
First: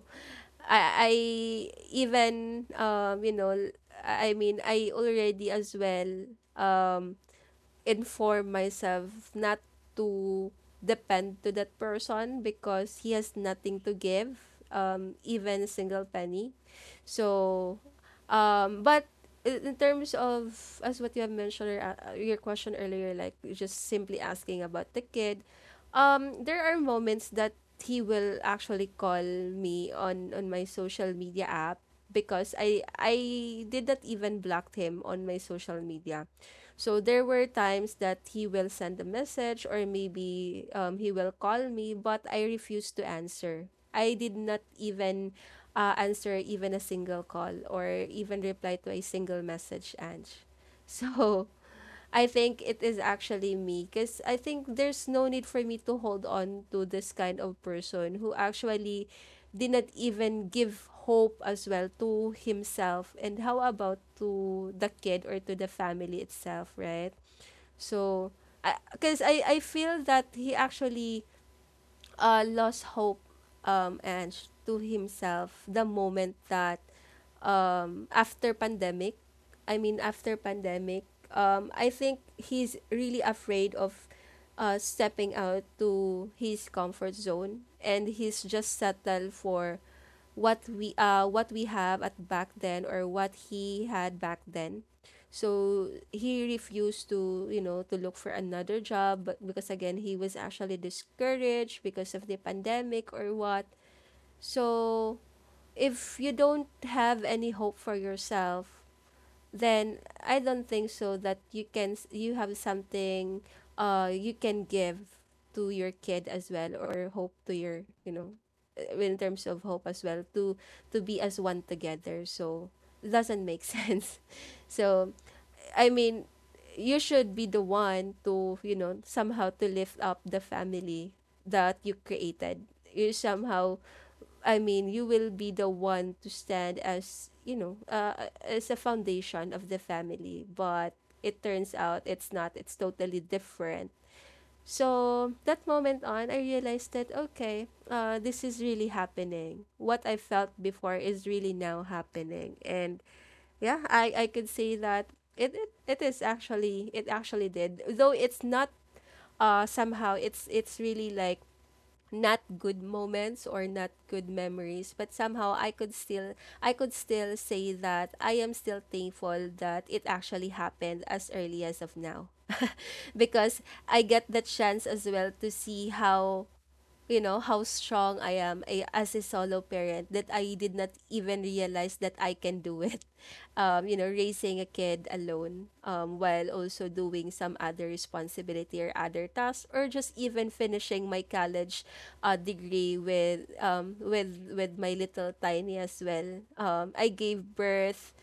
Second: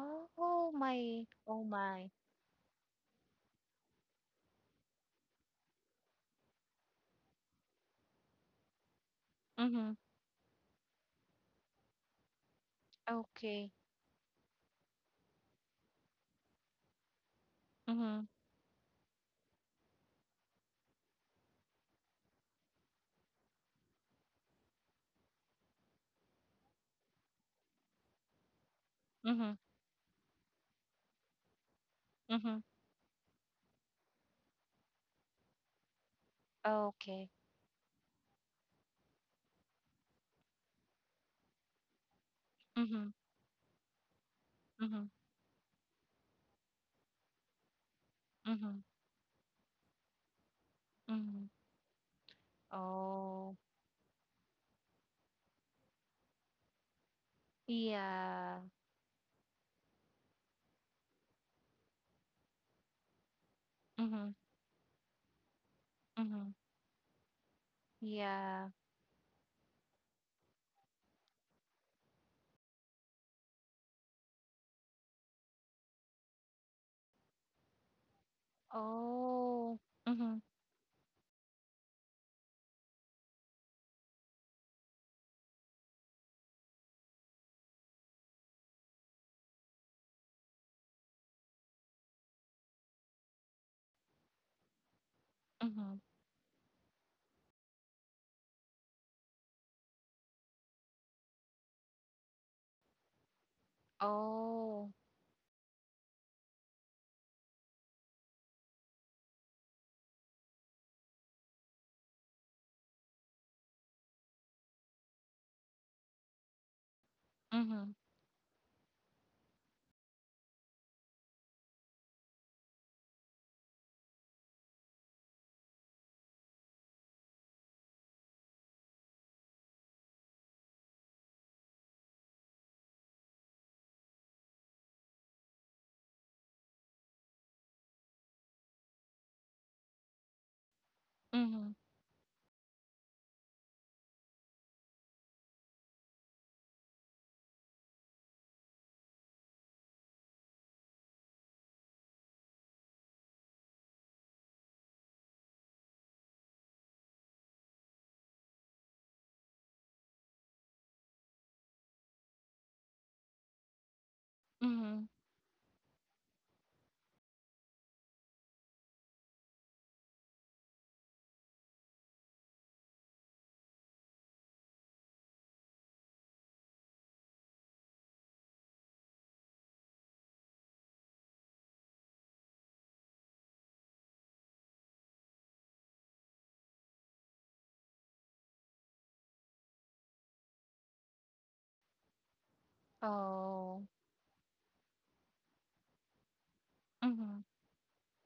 I my, oh my. even, you know, I mean, I already as well, um, inform myself not Mhm. to depend to that person, because he has Okay. nothing to give, even a single penny. So, Mhm. But in terms of, as what you have mentioned, or, your question earlier, like just simply asking about the kid, there are moments that he will actually call Mhm. me on my social media app, because Mhm. I did not even block him on my social media. So there Okay. were times that he will send a message, or maybe, he will call me, but I refused to Mhm. answer. I did not Mhm. even, answer even a single call, or even reply Mhm. to a single message, Ange. Mhm. So I think it is Oh. actually me, because I think there's no need for me to hold on to this kind of person who Yeah. actually did not even give hope as well to himself, and how about Mhm. to the kid or to the family Mhm. itself, right? So, Yeah. because I feel that he actually, lost hope, and to himself the moment that, after pandemic. Oh. I mean, after Mhm. pandemic, I think he's really afraid of, stepping out to his comfort zone, and he's just settled for what we have at back then, or what he had back then. So Mhm. he refused to, you know, to look for another job, but because again he was actually discouraged because of the pandemic or what. Oh. So if you don't have any hope for yourself, then I don't think so that you have something, uh, you can give to your kid as well, or hope to your, Mhm. you know, in terms of hope as well to be as one together. So it doesn't make sense. So, I mean, you should be the one to, you know, somehow to lift up the family that you created. You somehow, I mean, you will be the one to stand as, you know, as a foundation of the family. But it Mhm. turns out it's not, it's totally different. So that moment on, I realized that, okay, this is really happening. What I felt before is really now happening. And yeah, I could say that it is actually, it actually did. Though it's not, somehow it's really like not good moments or not good memories, Mhm. but somehow I could still say that I am still thankful that it actually happened as early as of now. Because I get the chance as well to see how, you know, how strong I am, as a solo parent, that I did not even realize that I can do it. Raising a kid alone, while also doing some other responsibility or other tasks, or just even finishing my college degree with Oh. um with with my little tiny as well. I Mhm. gave birth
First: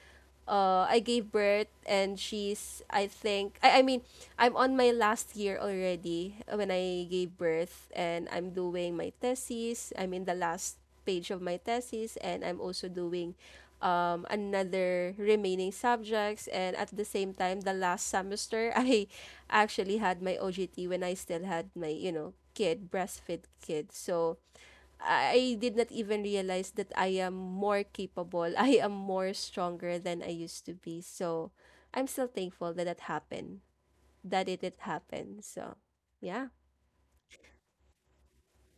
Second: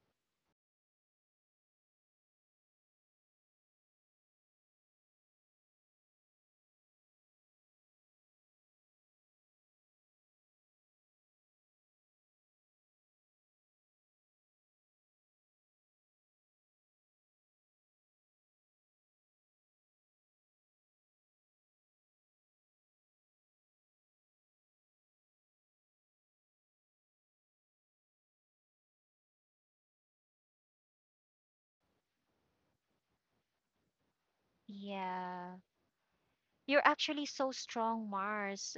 uh, I gave birth and she's, I think, I'm on my last year already when I gave birth, and I'm doing my thesis. I'm in the last page of my thesis, and I'm also doing another remaining subjects, and at the same time the last semester I actually had my OGT when I still had my you know kid breastfed kid, so I did not even realize that I am more capable. I am more stronger than I used to be. So I'm still thankful that that happened, that it did happen. Yeah. So yeah. You're actually so strong, Mars.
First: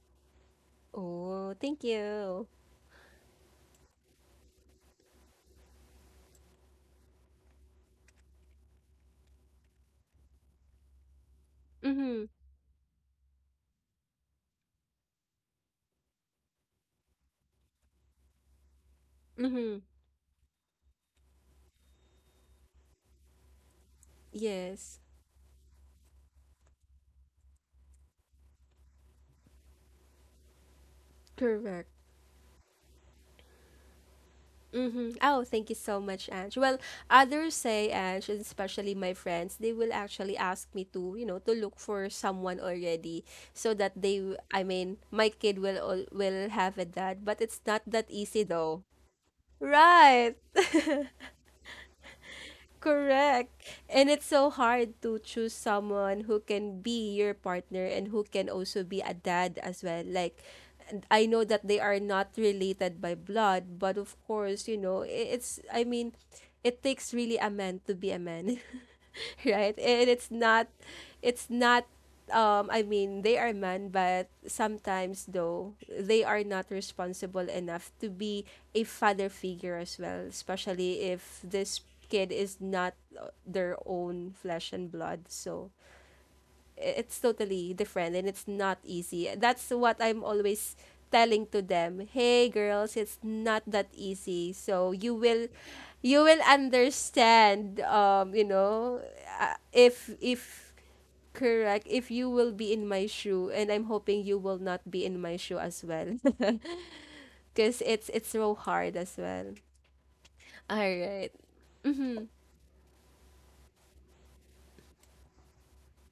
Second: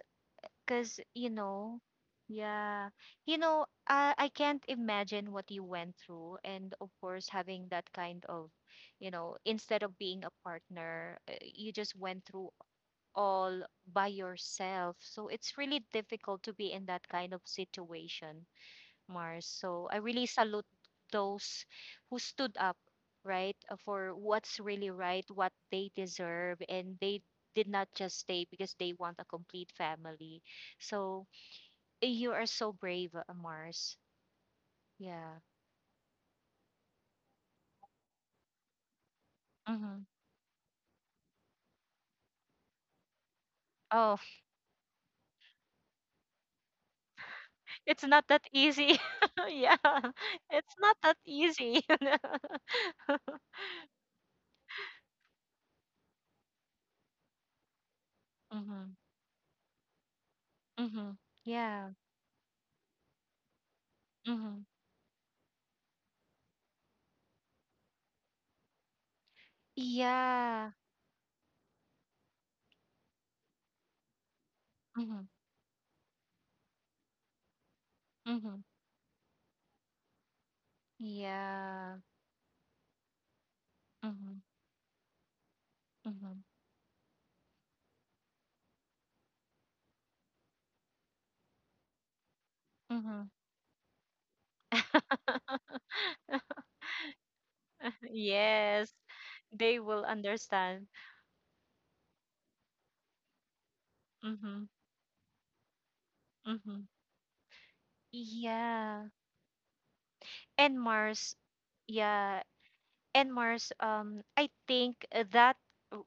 Because, you Oh, know, thank you. yeah, you know, I can't imagine what you went through. And of course, having that kind of, you know, instead of being a partner, you just went Mm-hmm. through all by yourself. So it's really difficult to be in that kind of situation, Mars. Mm-hmm. So I really salute those who stood up, right, for what's really Yes. right, what they deserve, and they did not just stay because they want a complete family. So Correct. you are so brave, Mars. Mm-hmm. Yeah. Oh, thank you so much, Ange. Well, others say, Ange, and especially my friends, they will Hmm. actually ask me to look for someone already, so that they, Oh, I mean, my kid will have a dad. But it's not that it's not easy, that though. easy. Yeah, Right. it's not that easy. Correct. And it's so hard to choose someone who can be your partner and who can also Mm-hmm. be a dad as well. Like, and Mm-hmm. I know that they Yeah. are not related by blood, but of Mm-hmm. course, you know, it's, I mean, it takes really a man to be a man. Right? And it's not, Yeah. it's not. I mean, they are men, but sometimes Mm-hmm. though they are not responsible enough to be Mm-hmm. a father figure as well, especially if this Yeah. kid is not their own Mm-hmm. flesh and blood. So, Mm-hmm. it's totally different, and it's not easy. That's what I'm always telling to them. Hey girls, it's Mm-hmm. not that easy. So you will understand, Yes, they will if understand. correct, if you will be in my shoe, and I'm hoping you will Mm-hmm. not be in my shoe as well. Mm-hmm. Cuz it's so hard Yeah. as well. All And right. Mars, Mhm. yeah, and Mars, I think that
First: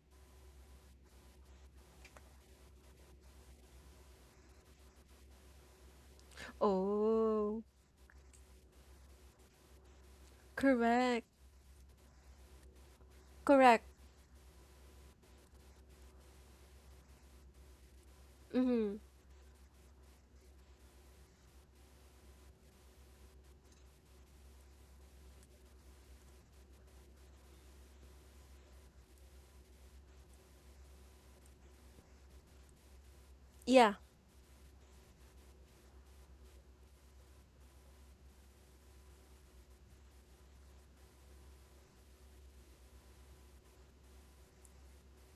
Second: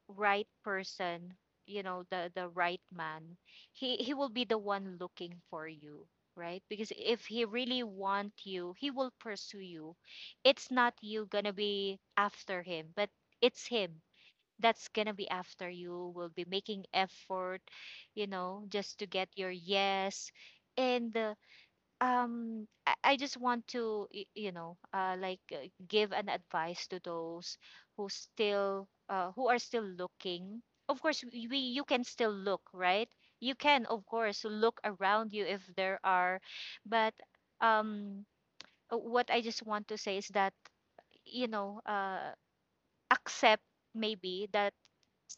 right person, you know, the right man, he will be the one looking for you, right? Because if he Oh, really want you, he will pursue you. It's not you correct. gonna be after him, but it's Correct. him that's gonna be after you. Will be making effort, you know, just Mhm. to get your yes. And I just want to you know, like give an advice to those who still who are still looking. Of course you can still look, right? You can Yeah. of course look around you if there are. But um what I just want to say is that, you know, accept maybe that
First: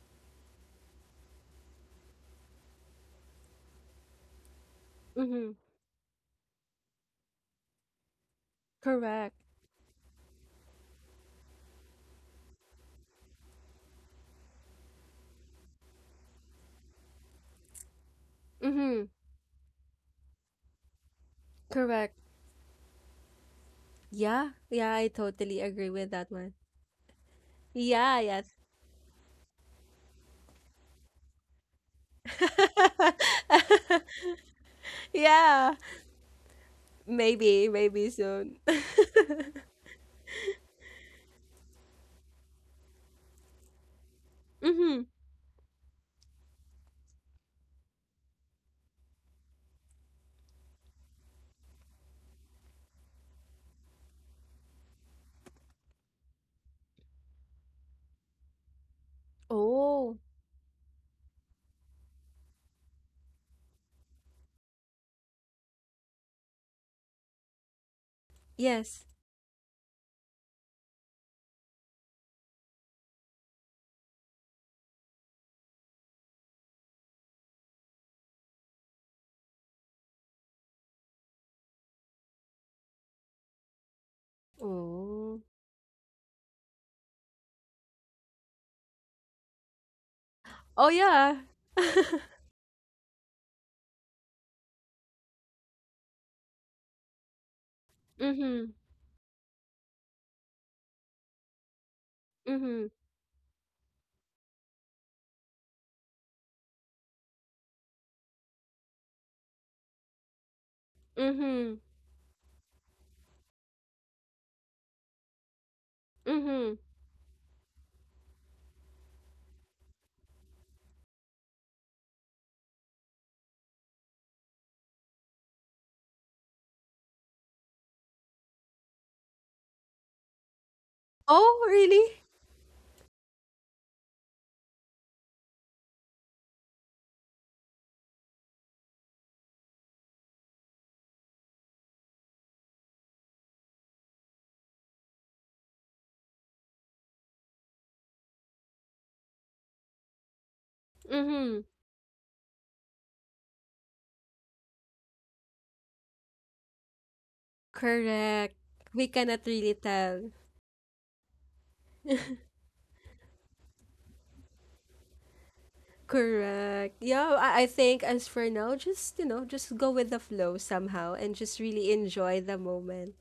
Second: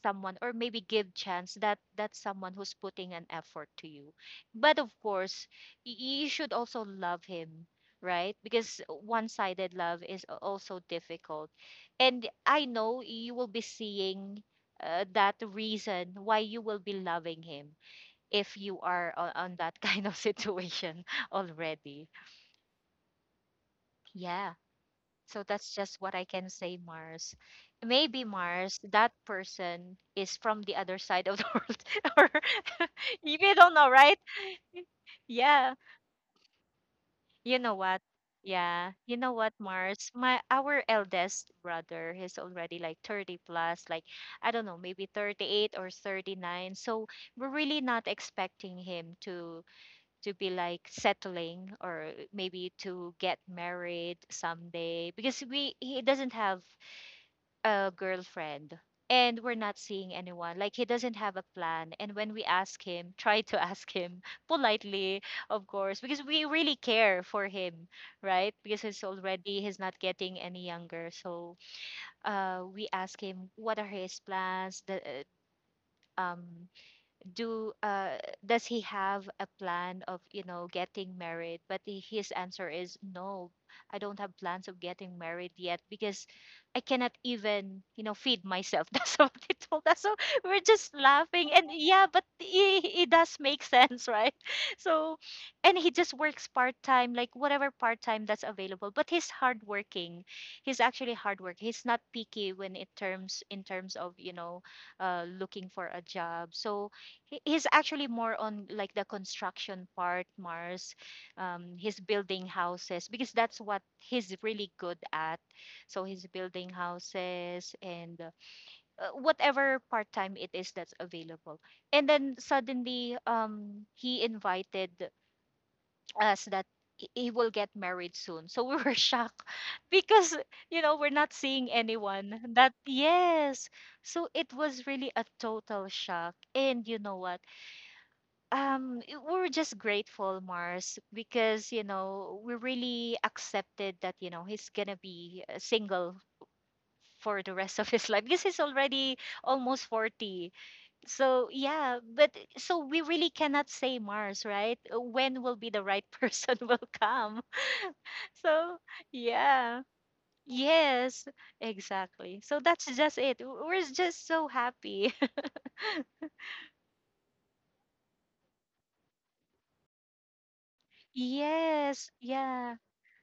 someone, or maybe give chance that that someone who's putting an effort to you. But of course Mhm. You should also love him, right? Because Correct. one-sided love is also difficult. And I know you will be seeing that reason why you will be loving him if you Mm-hmm. are on that kind of situation already. Correct. Yeah. Yeah. Yeah, I So totally that's agree just with what I that can one. say, Mars. Yeah, Maybe, yes. Mars, that person is from the other side of the world, or you don't know, right? Yeah. Yeah, you Maybe, know what? maybe soon. Yeah, you know what, Mars? My our eldest brother, he's already like 30 plus, like I don't know, Mm-hmm. maybe 38 or 39. So we're really not expecting him to be like settling or maybe to get married someday because we he doesn't have a girlfriend, and we're not seeing Oh, anyone. Like he doesn't have a plan, and when we ask him try to ask him politely, of course, because we really care for him, right? Because he's yes. already, he's not getting any younger. So we ask him what are his plans, the um do does he have a plan of getting married? But his answer is no. I don't have plans of getting Oh. married yet because I cannot even, feed myself. That's what he told us. So we're Oh, just yeah. laughing, and yeah, but it does make sense, right? So and he just works part-time, like whatever part-time that's Mm-hmm. available, but he's hardworking. He's actually hardworking. He's not picky when it Mm-hmm. terms in terms of, looking for a job. So he's actually more on like the construction part, Mars. Mm-hmm. He's building houses because that's what he's really good at. So he's building Mm-hmm. houses and whatever part time it is that's available. And then suddenly he invited us that he will get married soon, so we were shocked because, you know, we're not Oh, seeing really? anyone, that yes. So it was really a total shock. And you know what? We're just grateful, Mars, because, you know, we really accepted that, you know, he's gonna be single for the rest of his life because he's already almost 40. So Mm-hmm. yeah, but so we really cannot say, Mars, right? When will be the right person will come. Correct. So We cannot really yeah. tell. Yes, exactly. So that's just it. We're just so happy. Correct. Yeah, I think as for now, just go with the flow somehow, and just really Yes, enjoy the yeah. moment.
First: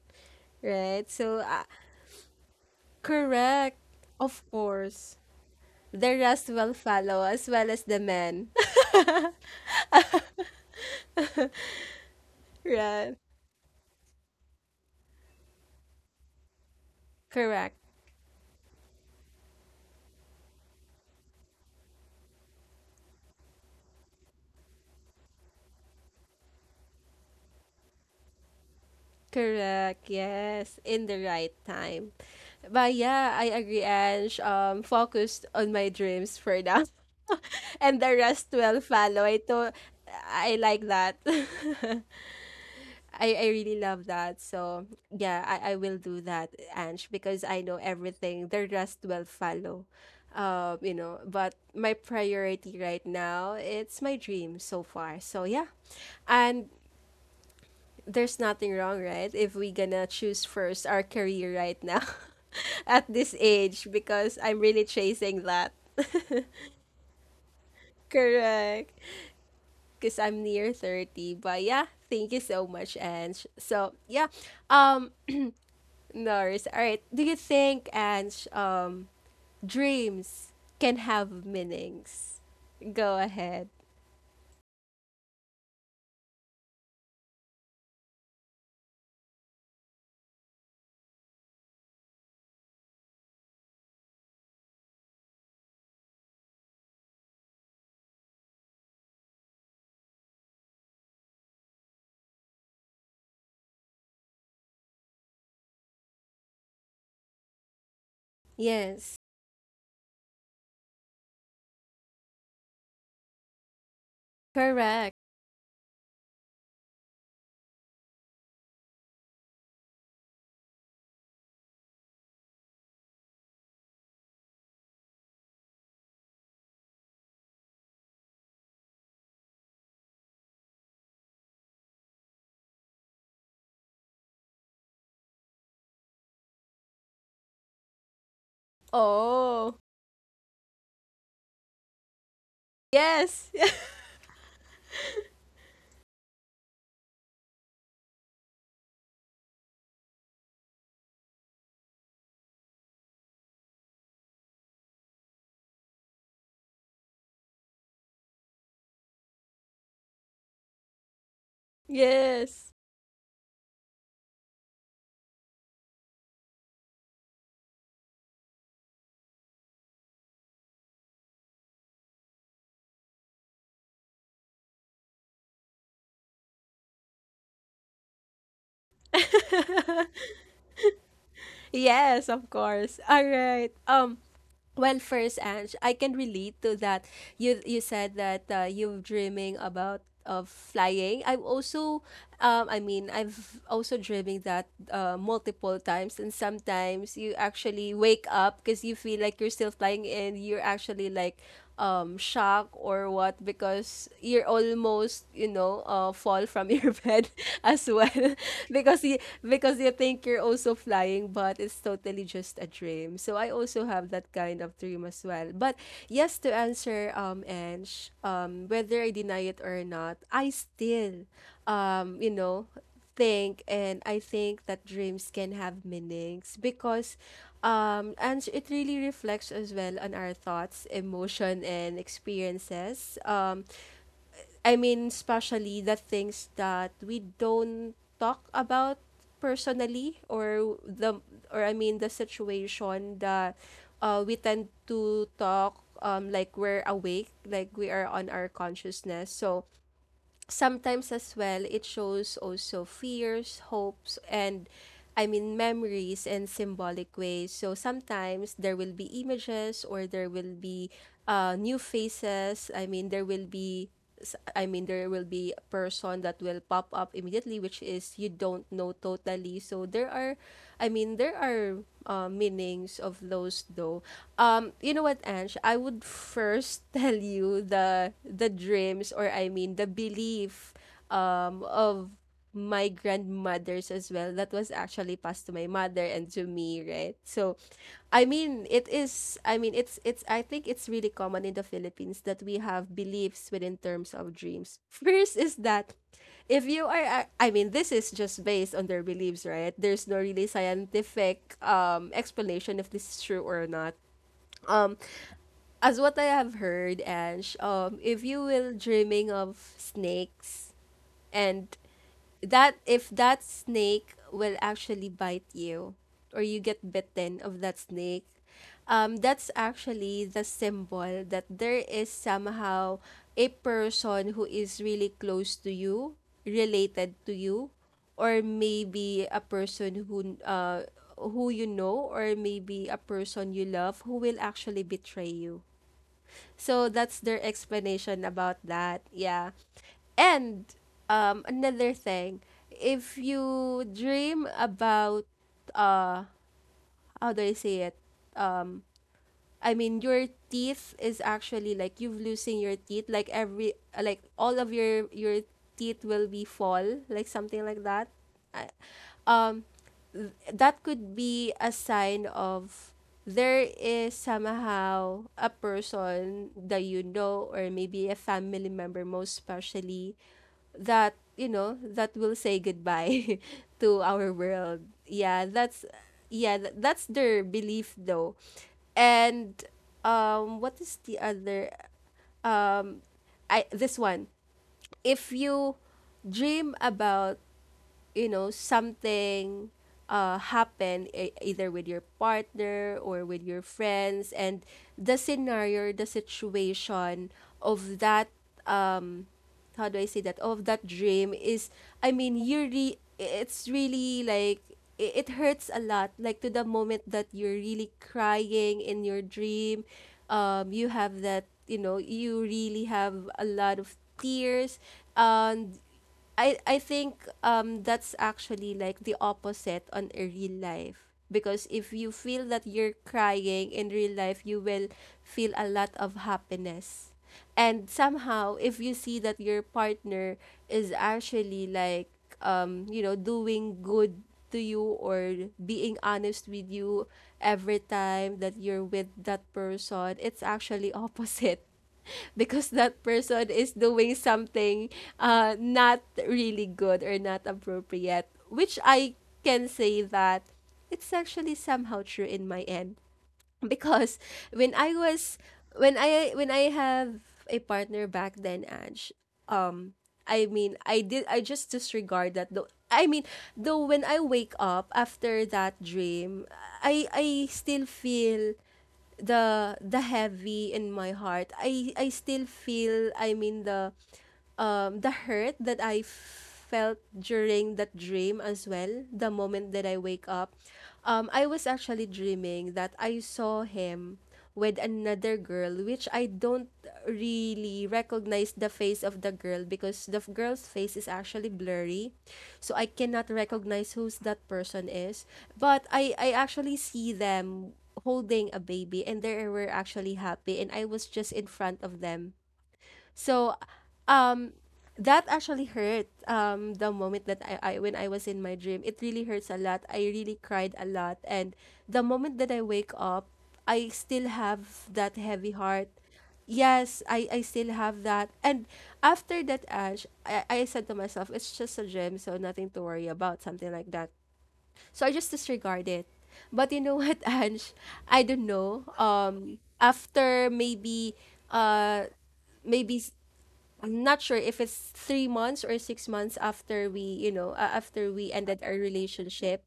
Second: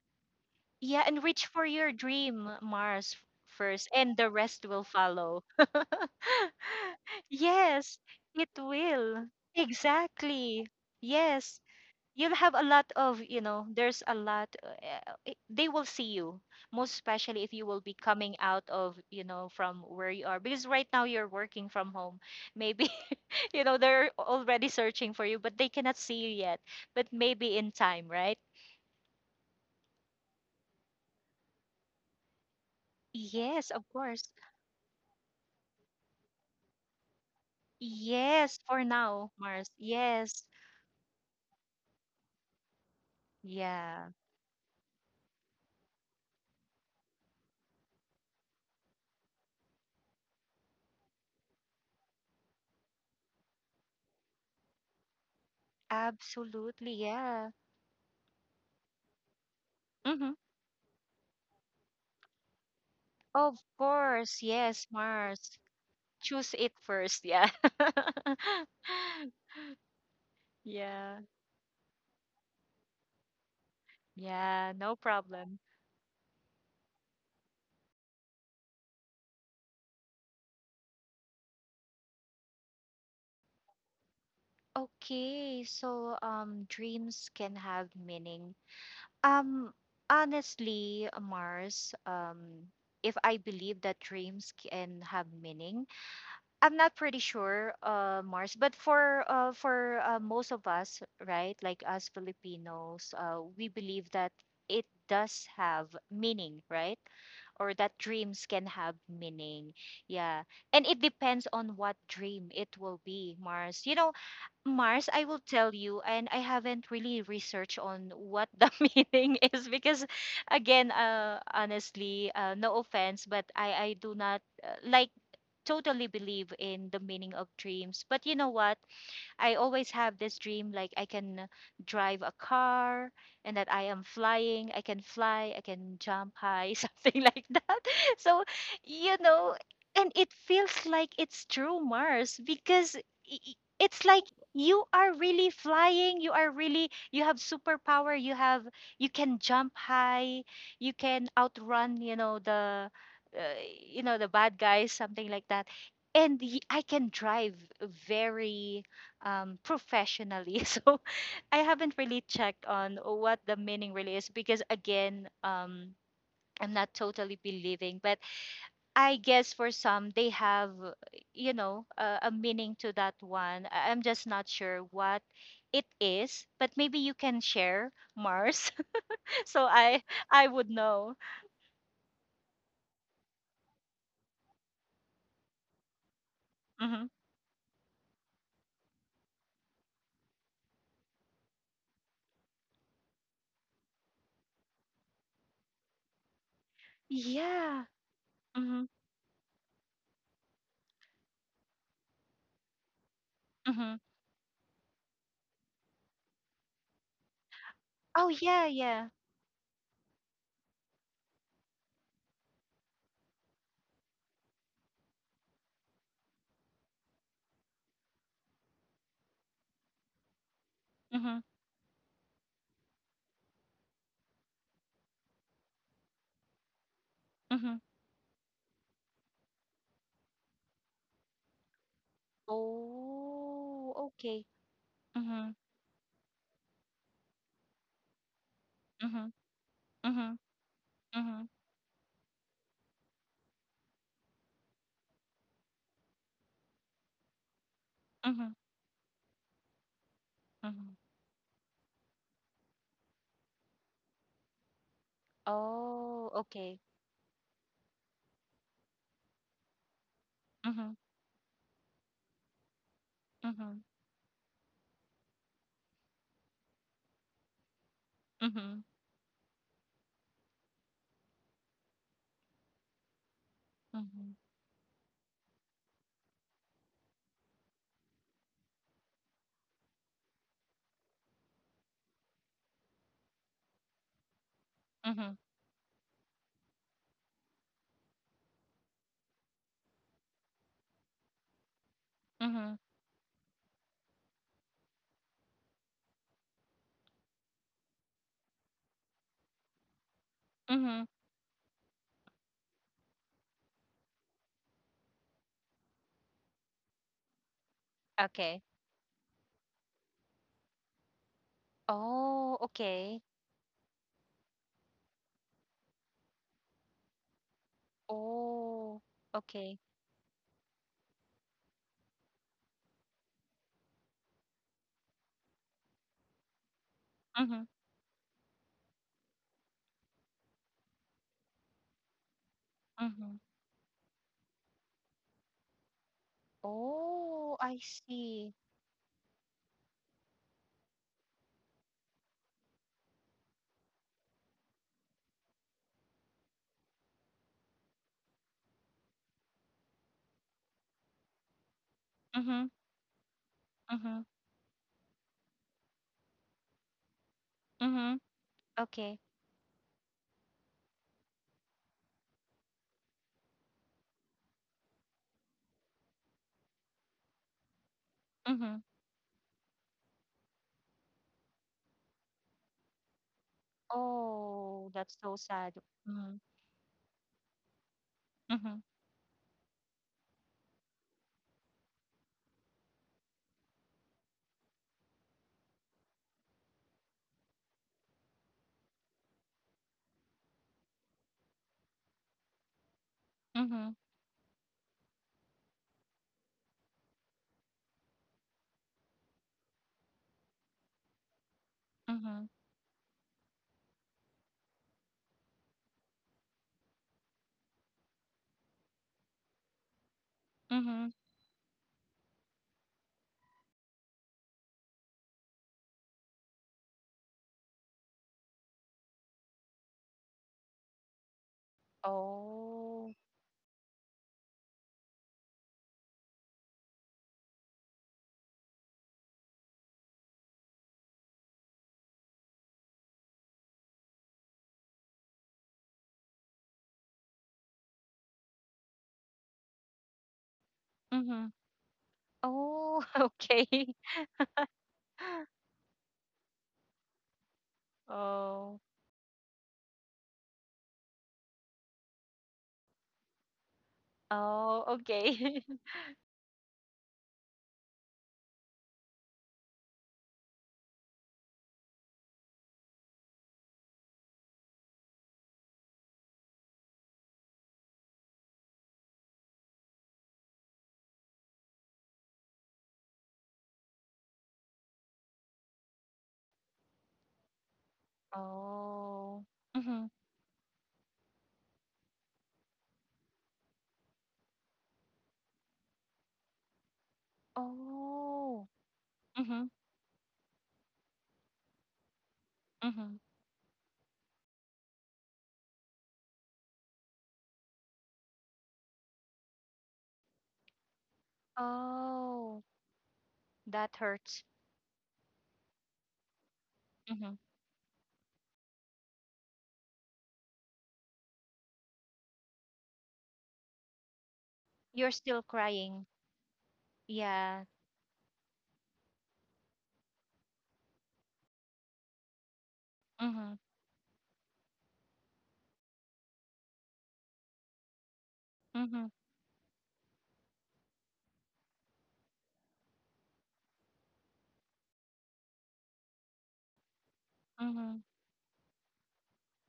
Yeah, Right? and So, reach for I, your dream, Mars, correct. first, and the Of rest will course. follow. The rest will follow as well as Yes, the it men. will. Exactly. Yes. You'll have a lot Right. of, you know, there's a lot. They will see you, most especially if you Correct. will be coming out of, you know, from where you are. Because right now you're working from home. Maybe, you know, they're already searching for you, but they cannot see you yet. But maybe in time, right? Correct. Yes. In the right time. But yeah, I Yes, of agree, course. Ange. Focused on my dreams for now. And the rest Yes, will for follow. now, Mars. Ito, Yes. I like that. I really love Yeah. that. So yeah, I will do that, Ange, because I know everything. The rest will follow. But my priority right now, it's my dream so far. So yeah. And Absolutely. Yeah. there's nothing wrong, right? If we gonna Mm-hmm. choose first our career right now at this Of age because course. I'm really Yes, chasing Mars. that. Choose it first. Yeah. Correct. Because I'm near Yeah. 30. But yeah, thank you so much, Ange. So yeah, Yeah. No um, problem. Norris. All right. Do you think, Ange, dreams can have meanings? Go ahead. Okay. So, dreams can have meaning. Um, honestly, Mars, if I believe that dreams can have meaning, I'm not pretty sure, Mars, but for most of us, right, like us Filipinos, we believe that it does have meaning, right? Or that dreams can have Yes. meaning. Yeah. And it depends on what dream it will be, Mars. You know, Mars, Correct. I will tell you, and I haven't really researched on what the meaning is because, again, honestly, no offense, but I do not like totally believe in the meaning of dreams. But you know what? I always have this dream like I can drive a car, and that I am flying, I can fly, I can jump high, something like that. So, you know, Oh. and it feels like it's true, Mars, because Yes. It's like you are really flying, you are really, you have superpower, you have, you can jump high, you can outrun, uh, you know, the bad guys, something like that. And I can drive very professionally. So I haven't really checked Yes. on what the meaning really is because, again, I'm not totally believing, but I guess for some, they have, you know, a meaning to that one. I'm just not sure what it is, but maybe you can share, Mars, so I would know. Yes, of course. All right. Well, first, Ange, I can relate to Hmm. that. You said that you're dreaming about of flying. I've also, I mean, I've also dreaming that multiple times, and sometimes you Yeah. actually wake up because Hmm. you feel like you're still flying, and you're actually like shock or what Hmm. because you're almost, fall from your bed as well Oh, yeah, because yeah. you, because you think you're also flying, but it's totally just a dream. So I also have that kind of dream as well, but yes, to answer, Ange, whether I deny it or not, I still, Hmm. um, you know think, and I think that dreams can have meanings, because Hmm. And it really reflects as well on our thoughts, emotion, and experiences. Oh, okay. I mean, Mm-hmm. especially the things that we don't talk about Mm-hmm. personally, or the Mm-hmm. or I mean the situation that we tend to talk like we're awake, like we are on our Mhm, consciousness. So mhm. sometimes as well, it shows also fears, hopes, and, I mean, memories Oh, in okay. symbolic ways. So sometimes there will be images, or there will be Mhm, new faces. I mean, mhm, there will be a person that will pop up immediately, which is you don't mhm, know totally. So there are, I mean, there are meanings of those, though. mhm, You know what, Ange, I would first tell you the dreams, or I mean the belief of my grandmothers as well that was actually mhm, passed to my mother and to me, right? So I mean, it is, I mean it's I think it's really common in the Philippines that we mhm, have beliefs within terms of dreams. First is that if you are I mean, this is just based on their beliefs, right? There's no really mhm. scientific explanation if this is true or not. Um as what I have heard, Ange, if you Okay. will dreaming of snakes, and Oh, that if okay. that snake will actually bite you, or you get bitten of that snake, Oh, that's okay. actually the symbol that there is somehow a person who is really close to you, related to Mhm, you, or maybe a person who you know, or maybe a mhm. person you love who will actually betray you. So that's their Oh, I explanation see. about that. Yeah. And, another thing, if you dream about uh how do I say it? Um I mean, your teeth is actually like you've losing Mhm, your teeth, like mhm, all of your teeth will be fall, like something like that. mhm. I- Okay. Um that could be a sign of there is somehow a person that you know, or maybe a family Mhm. member, most especially, that you know, that will say goodbye to our world. Oh, that's so yeah sad. that's Mhm, yeah th- that's their belief, though. mhm, And what is the other, um I this one. If you dream about, something happen, either with your partner or with your mhm, friends, and the scenario, the situation of that, um how do I say, that of that dream is, I mean, mhm, it's really like, it hurts a lot, like to the moment that you're really crying in your dream. You mhm. have that, you know, you really have a lot of tears. And I think, that's actually like the opposite on a real life, because if you feel that you're Oh, crying in real life, you will feel a lot of happiness. And somehow if you see that your partner is actually like, doing good to you, or being honest with you every time that you're with that person, it's actually mhm. opposite, because Oh, that person okay. is doing something not really good or not appropriate, which Oh, I can say that it's actually somehow true in my end because when oh, I was, okay. when I have a partner back then, Ange, um, I mean, I just disregard that, though. I mean, though when I wake up after that dream, I still feel the heavy in my heart. I still feel, I mean, the hurt that I felt during that dream as well. The Oh. moment that I Mhm. wake up, I was actually dreaming that I saw him with another girl, which I don't really recognize Oh. the face of the girl Mhm. because girl's face is actually blurry. So I Mhm. cannot recognize who's that person is. But I actually see them holding a baby, and they were actually happy, and I was just in front of them. Oh. So, That hurts. um that actually hurt, the moment Mhm. that I when I was in my dream. It really hurts a lot. I really cried a lot, and the moment that I wake up, I still have You're that still heavy heart. crying. Yes, I Yeah. still have that. And after that, Ash, I said to myself, it's just a dream, so nothing to worry about, Mhm. something like that. So I just disregard it. But you know what, Ange? I don't know. Mhm. After maybe, uh, maybe, I'm not sure if it's 3 months or 6 months after we, Mhm. after we ended our relationship.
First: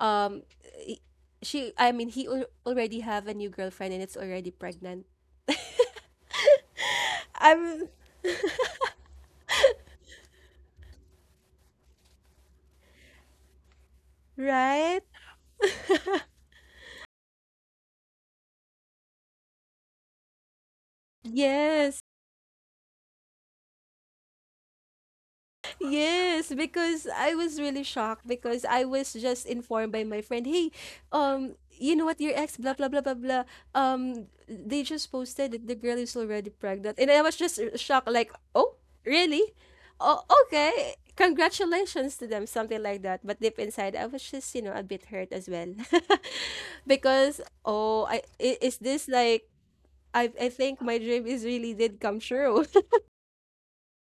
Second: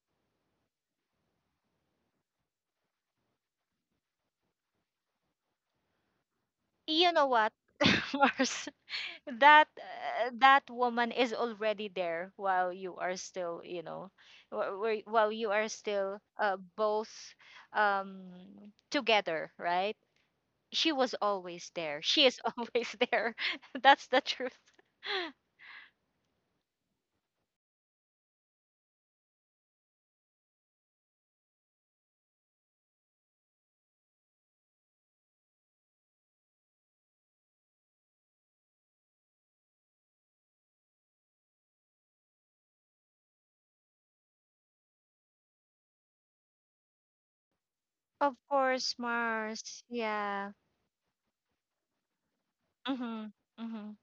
Um, i- she, I mean, he already have a new girlfriend, and it's already pregnant. You know what, I'm Mars? That that woman is already there while you are still, you know, wh- right. While you are still both um together, right? She was always Yes. there. She is always there. That's the truth. Yes, because I was really shocked because I was just informed by my friend, hey, you know what, your ex, blah blah blah blah blah. They just posted that the girl is already pregnant, and I was just shocked, like, oh, really? Oh, okay. Congratulations to them, something like that. But deep inside, I was just, you know, a bit hurt as well, because Of is course, this like Mars. I Yeah. think my dream is really did come true. Mhm. Mhm.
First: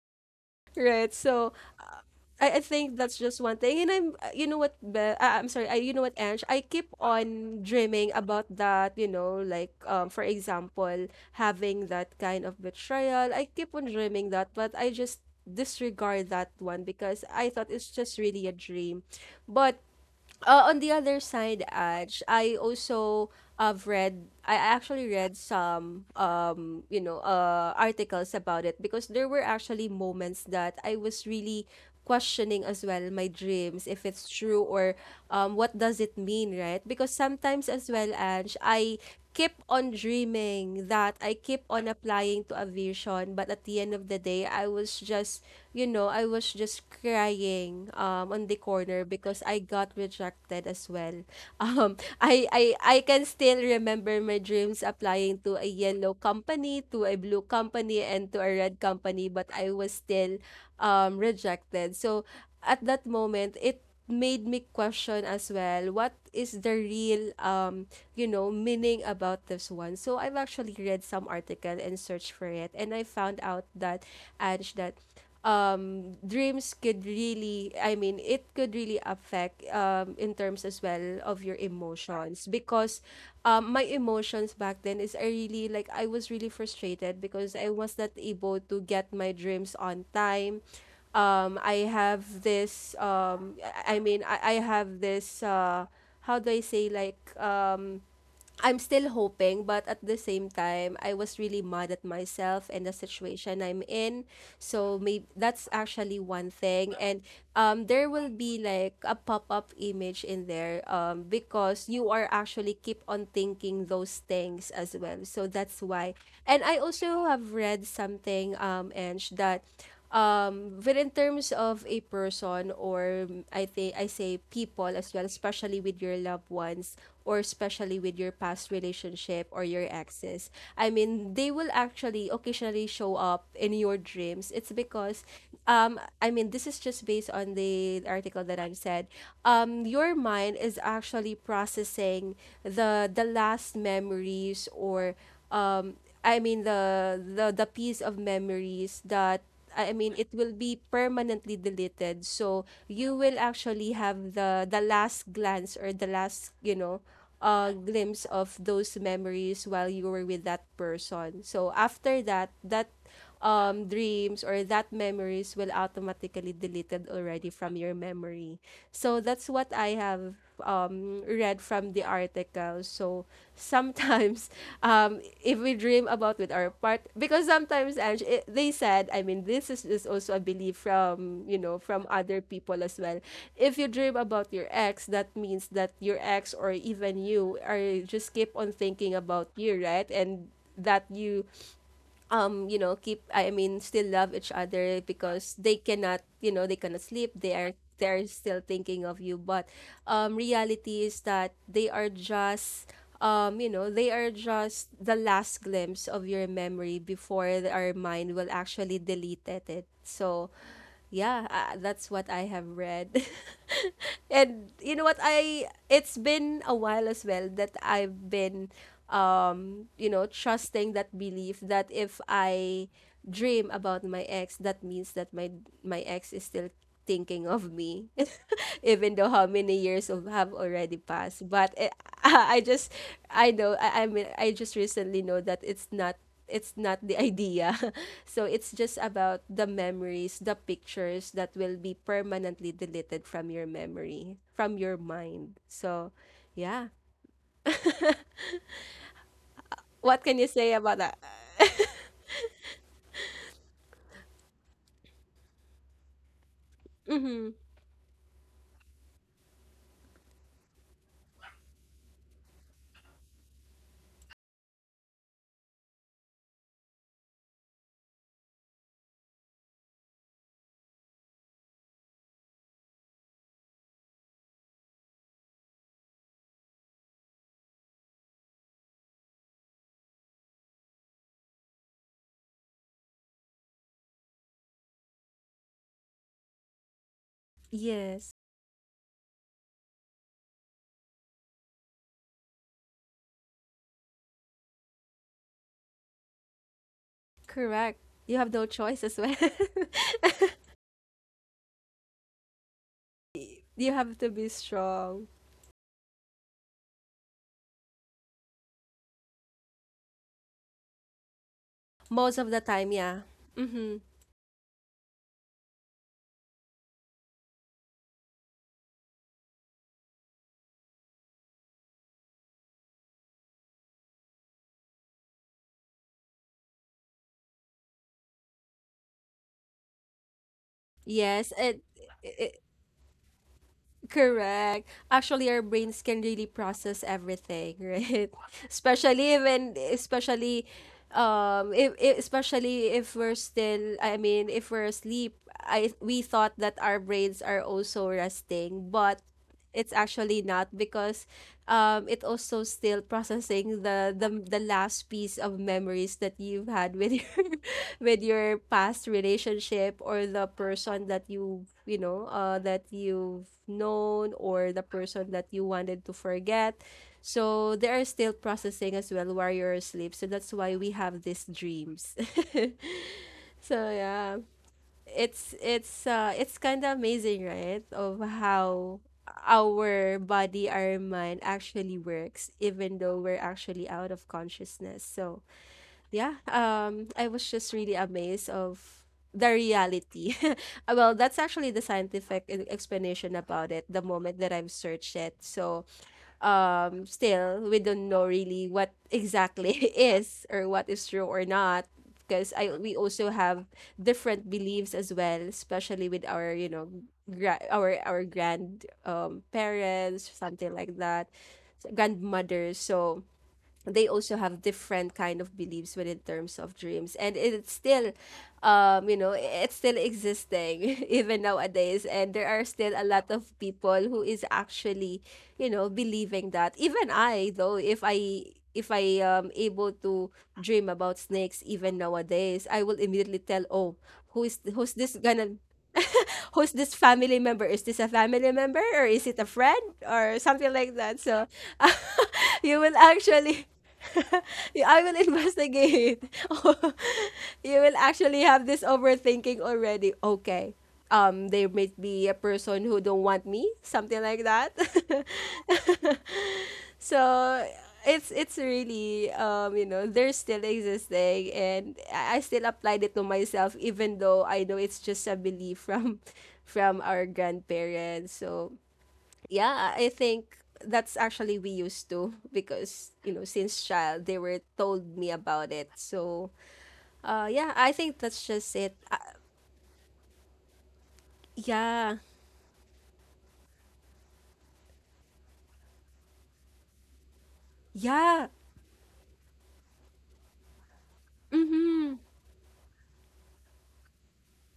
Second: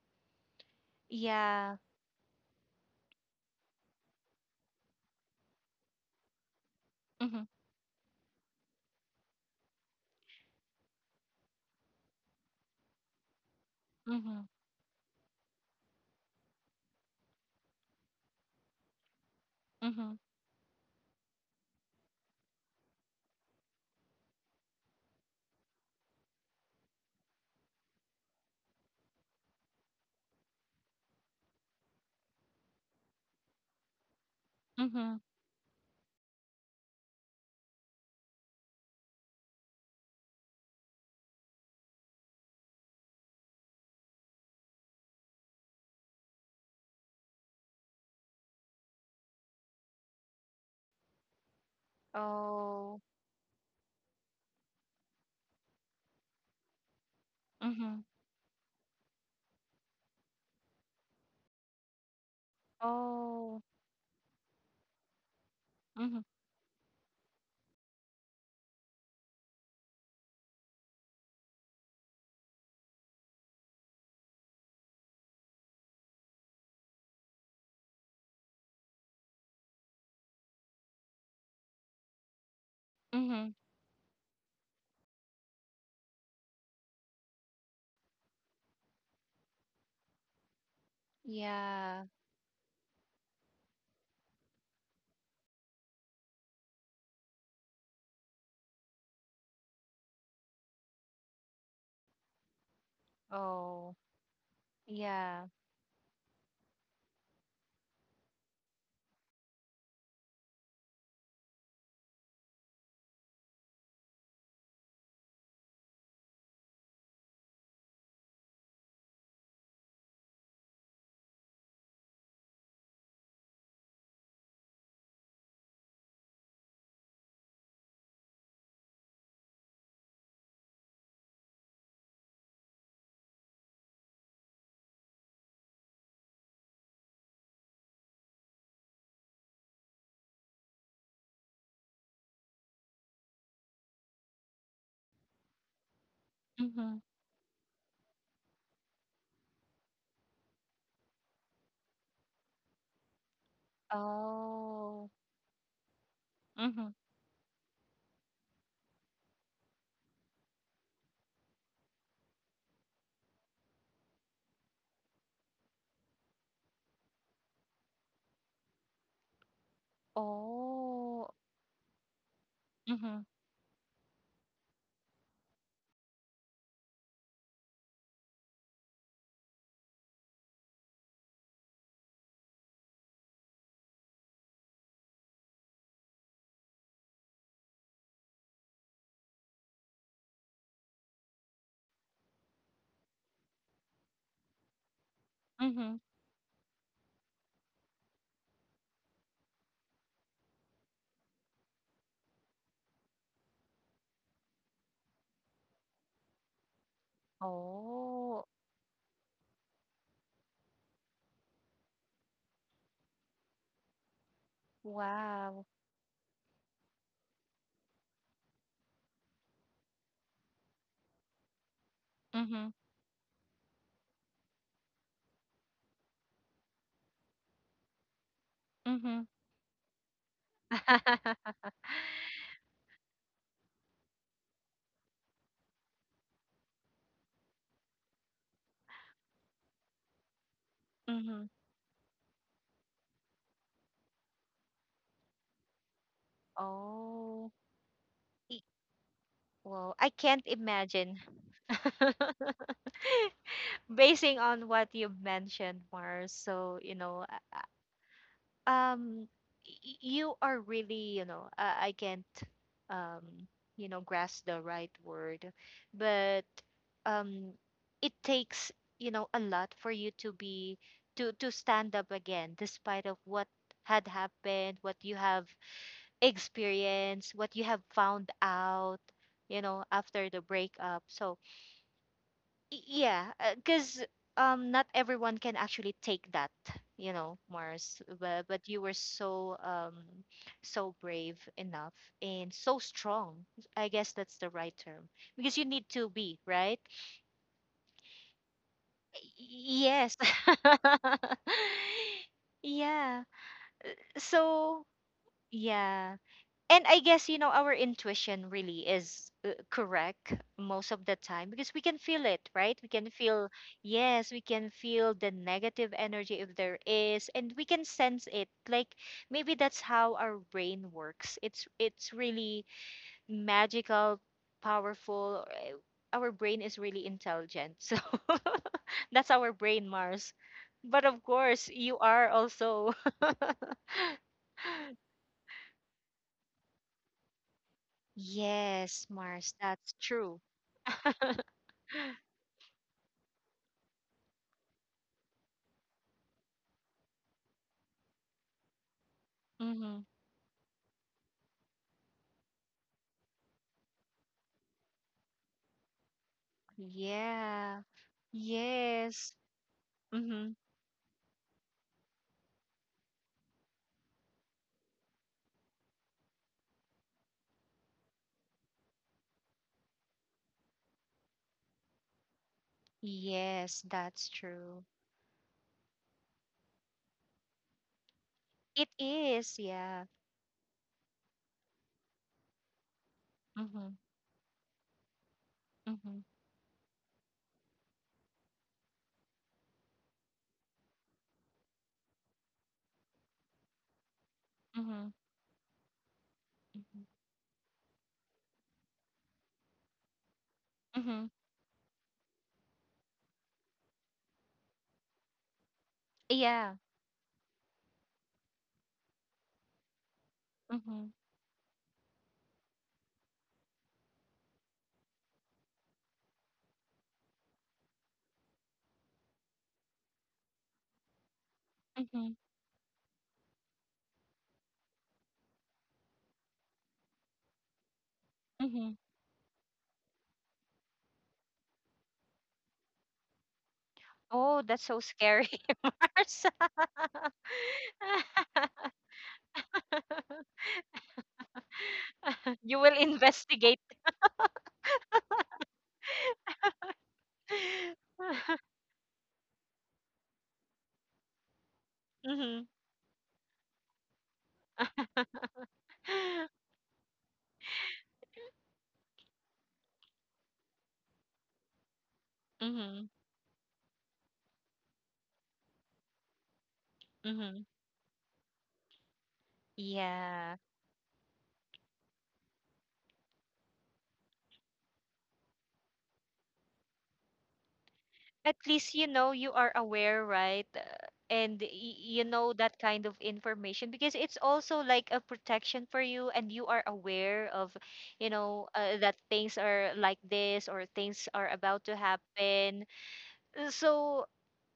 Right. So Yeah. uh, I think that's just one thing. And I'm sorry. I You know what, Ange, I keep Mhm. on dreaming about that, you know, like for example, having that kind of betrayal. I keep on dreaming Mhm. that, but I just disregard that one because I thought it's just really a dream. But Mhm. On the other side, Aj, I also have read. I actually read some, articles about it, because there were actually moments that I was really questioning as well my dreams if it's true or Mhm. What does it mean, right? Because sometimes as well, Aj, I keep on dreaming that I keep on applying to a vision, but at the end of the day I was just, you know, I was just crying on the corner because I got rejected as well. I Oh. can still remember my dreams applying to a yellow company, to a blue company, Mhm. and to a red company, but I was still rejected. So at that moment Oh. it made me question as well, what Mhm. is the real you know, meaning about this one? So I've actually read some article and searched for it, and I found out that, Ange, that dreams could really, I mean, it could really affect in terms as well of your emotions, because Mhm. My emotions back then is, I really, like, I was really frustrated because I was not able to get my dreams on time. I Yeah. have this I have this how do I say, like, I'm still hoping, but at the same time I was really mad at myself and the situation I'm Oh. in. So maybe Yeah. that's actually one thing. And there will be like a pop-up image in there, because you are actually keep on thinking those things as well. So that's why. And I also have read something, Ange, that but in terms of a person, or I think I say people as well, especially with your loved ones, or especially with your past relationship or your exes. I mean, they will actually occasionally show up in your dreams. It's because, I mean, this is just based on the article that I've said. Your mind is actually processing the last memories, or um I mean Mhm. the the the piece of memories that, I mean, it will be permanently deleted. So you will actually have the Oh. last glance, or the last, you Mhm. know, glimpse of those memories while you were with that person. So after that, that dreams or that memories will automatically deleted already from your memory. So that's what I have Oh. read from the article. So Mhm. sometimes, if we dream about with our part, because sometimes, Ange, they said, I mean, is also a belief from, you know, from other people as well. If you dream about your ex, that means that your ex, or even you, are just keep on thinking about you, right? And that you you know keep, I mean, still love each other, because they Mhm. cannot, you know, they cannot sleep. They are, they're still thinking of you. But reality is that they are just they are just the last glimpse of your memory before our mind will Oh. actually delete it. So yeah. That's what I have read. And you know what, I Wow. it's been a while as well that I've been you know, trusting that belief that if Mhm. I dream about my ex, that means that my ex is still thinking of me, even though Mhm. how many years of have already passed. But I just, I know I just recently know that it's not, it's not the idea. So it's just about the memories, the pictures Mhm. that will be permanently deleted from your memory, from your mind. So, yeah. Oh. E- Whoa. I What can can't you say about that? imagine. Basing on what you've mentioned, Mars, so you know, Mm-hmm. Uh, um, you are really, you know, I can't, um, you know, grasp the right word. But um, it takes, you know, a lot for you to be to stand up again, despite of what had happened, what you have experienced, what you have found out, you know, after the breakup. So yeah, because not everyone can actually take that, you know, Mars. Yes, But you were so so brave enough and so strong. I guess that's the right term because you need to be right. correct. You have no choice as well. Yes. Yeah. Y- you have to be So strong. yeah. And I guess, you know, our intuition really is, correct most of the time because we can feel Most it, of the right? We time, can yeah. feel, Mm-hmm. yes, we can feel the negative energy if there is, and we can sense it. Like maybe that's how our brain works. It's really magical, powerful. Our brain is really intelligent. So that's our brain, Mars. But of Yes, course, it, you are it also Correct. Actually, our brains can really process everything, right? yes, Especially Mars. when, That's true. If especially if we're still, I mean, if we're asleep, I we thought that our brains are also resting, but it's Mm-hmm. actually not, because it also still processing the last piece of memories that you've had with your, Yeah. with your past Yes. relationship, or the Mm-hmm. person that you know, that you've known, or the person that you wanted to forget. So they are still processing as well while you're asleep. So that's why we have these dreams. Yes, So that's yeah, true. it's it's kind of amazing, right, of It how is, yeah. our body, our mind actually works even though we're actually Mm-hmm. out of consciousness. So Mm-hmm. yeah, I was just really amazed of the reality. Well, that's actually the scientific explanation about it, the moment that I've Mm-hmm. searched it. So Mm-hmm. still, we don't know really what exactly is, or what is true Mm-hmm. or not, because I we also have different beliefs as well, especially with our, you Yeah. know, our our grand parents, something like Mm-hmm. that, grandmothers. So they also have different kind of beliefs within terms of dreams, and it's still you know, it's still existing even nowadays, Mm-hmm. and there are still a lot of people who is actually, you know, believing that. Even i though if i, if Mm-hmm. I am able to dream about snakes even nowadays, I will immediately tell, oh, Oh, that's who's so this gonna, scary. Arsa. who's this family member, is this a family member, or is it a friend, or something like that? So you You will will actually, investigate. I will investigate. You will actually have this overthinking already. Okay. There might be a Mm-hmm. person who don't want me, something like that. So it's really you know, they're still existing, and I still applied Mm-hmm. it to myself, even though I know it's just a belief from, from our Mm-hmm. grandparents. So yeah, I think Yeah. that's actually we used to, because you know, since child they were told me about it. So yeah, I think that's At just least it. you know you are aware, right? Yeah, You know that kind of information because it's also like a protection for you, and you are aware of, you yeah. know, that things are like this, or things are about to Mm-hmm. happen. So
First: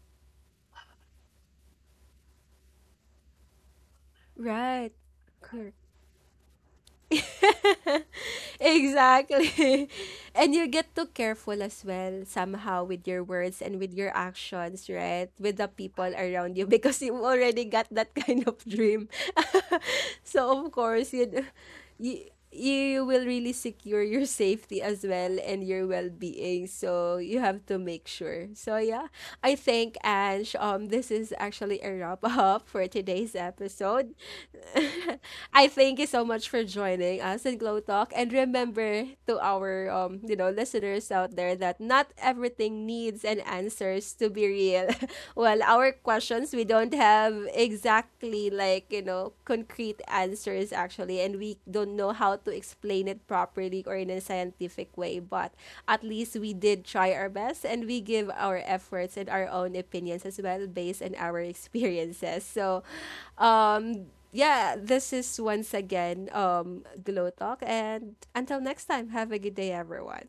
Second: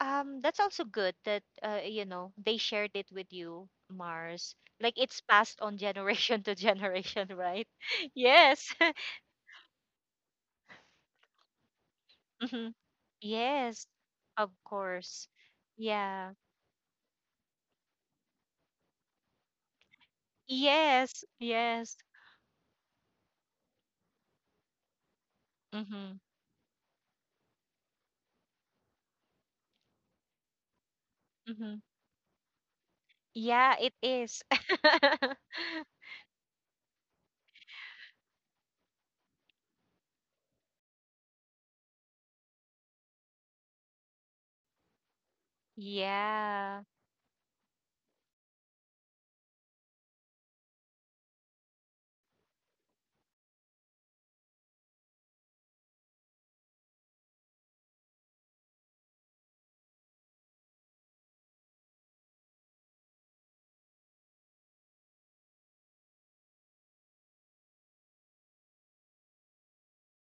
that's also good that, you know, they shared it with you, Mars. Right. Like it's passed Correct. on generation to generation, right? Yes. Exactly. And you get too careful as well Mhm. somehow with your words and Yes, with your of actions, course. right? With the people Yeah. around you, because you already got that kind of dream. So of course, Yes, you yes. you you will really secure your safety as well and your Mm-hmm. well-being, so you have to make sure. So yeah, I think, Ange, this is Mm-hmm. actually a wrap up for today's Yeah, it episode. is. I thank you so much for joining us in Glow Talk. And remember, to our listeners out there, that not everything needs an answers to be real. Well, our questions, we Yeah. don't have exactly, like, you know, concrete answers actually, and we don't know how to explain it properly or in a scientific way, but at least we did try our best, and we give our efforts and our own opinions as well based on our experiences. So um, yeah, this is once again, Glow Talk. And until next time, have a good day, everyone.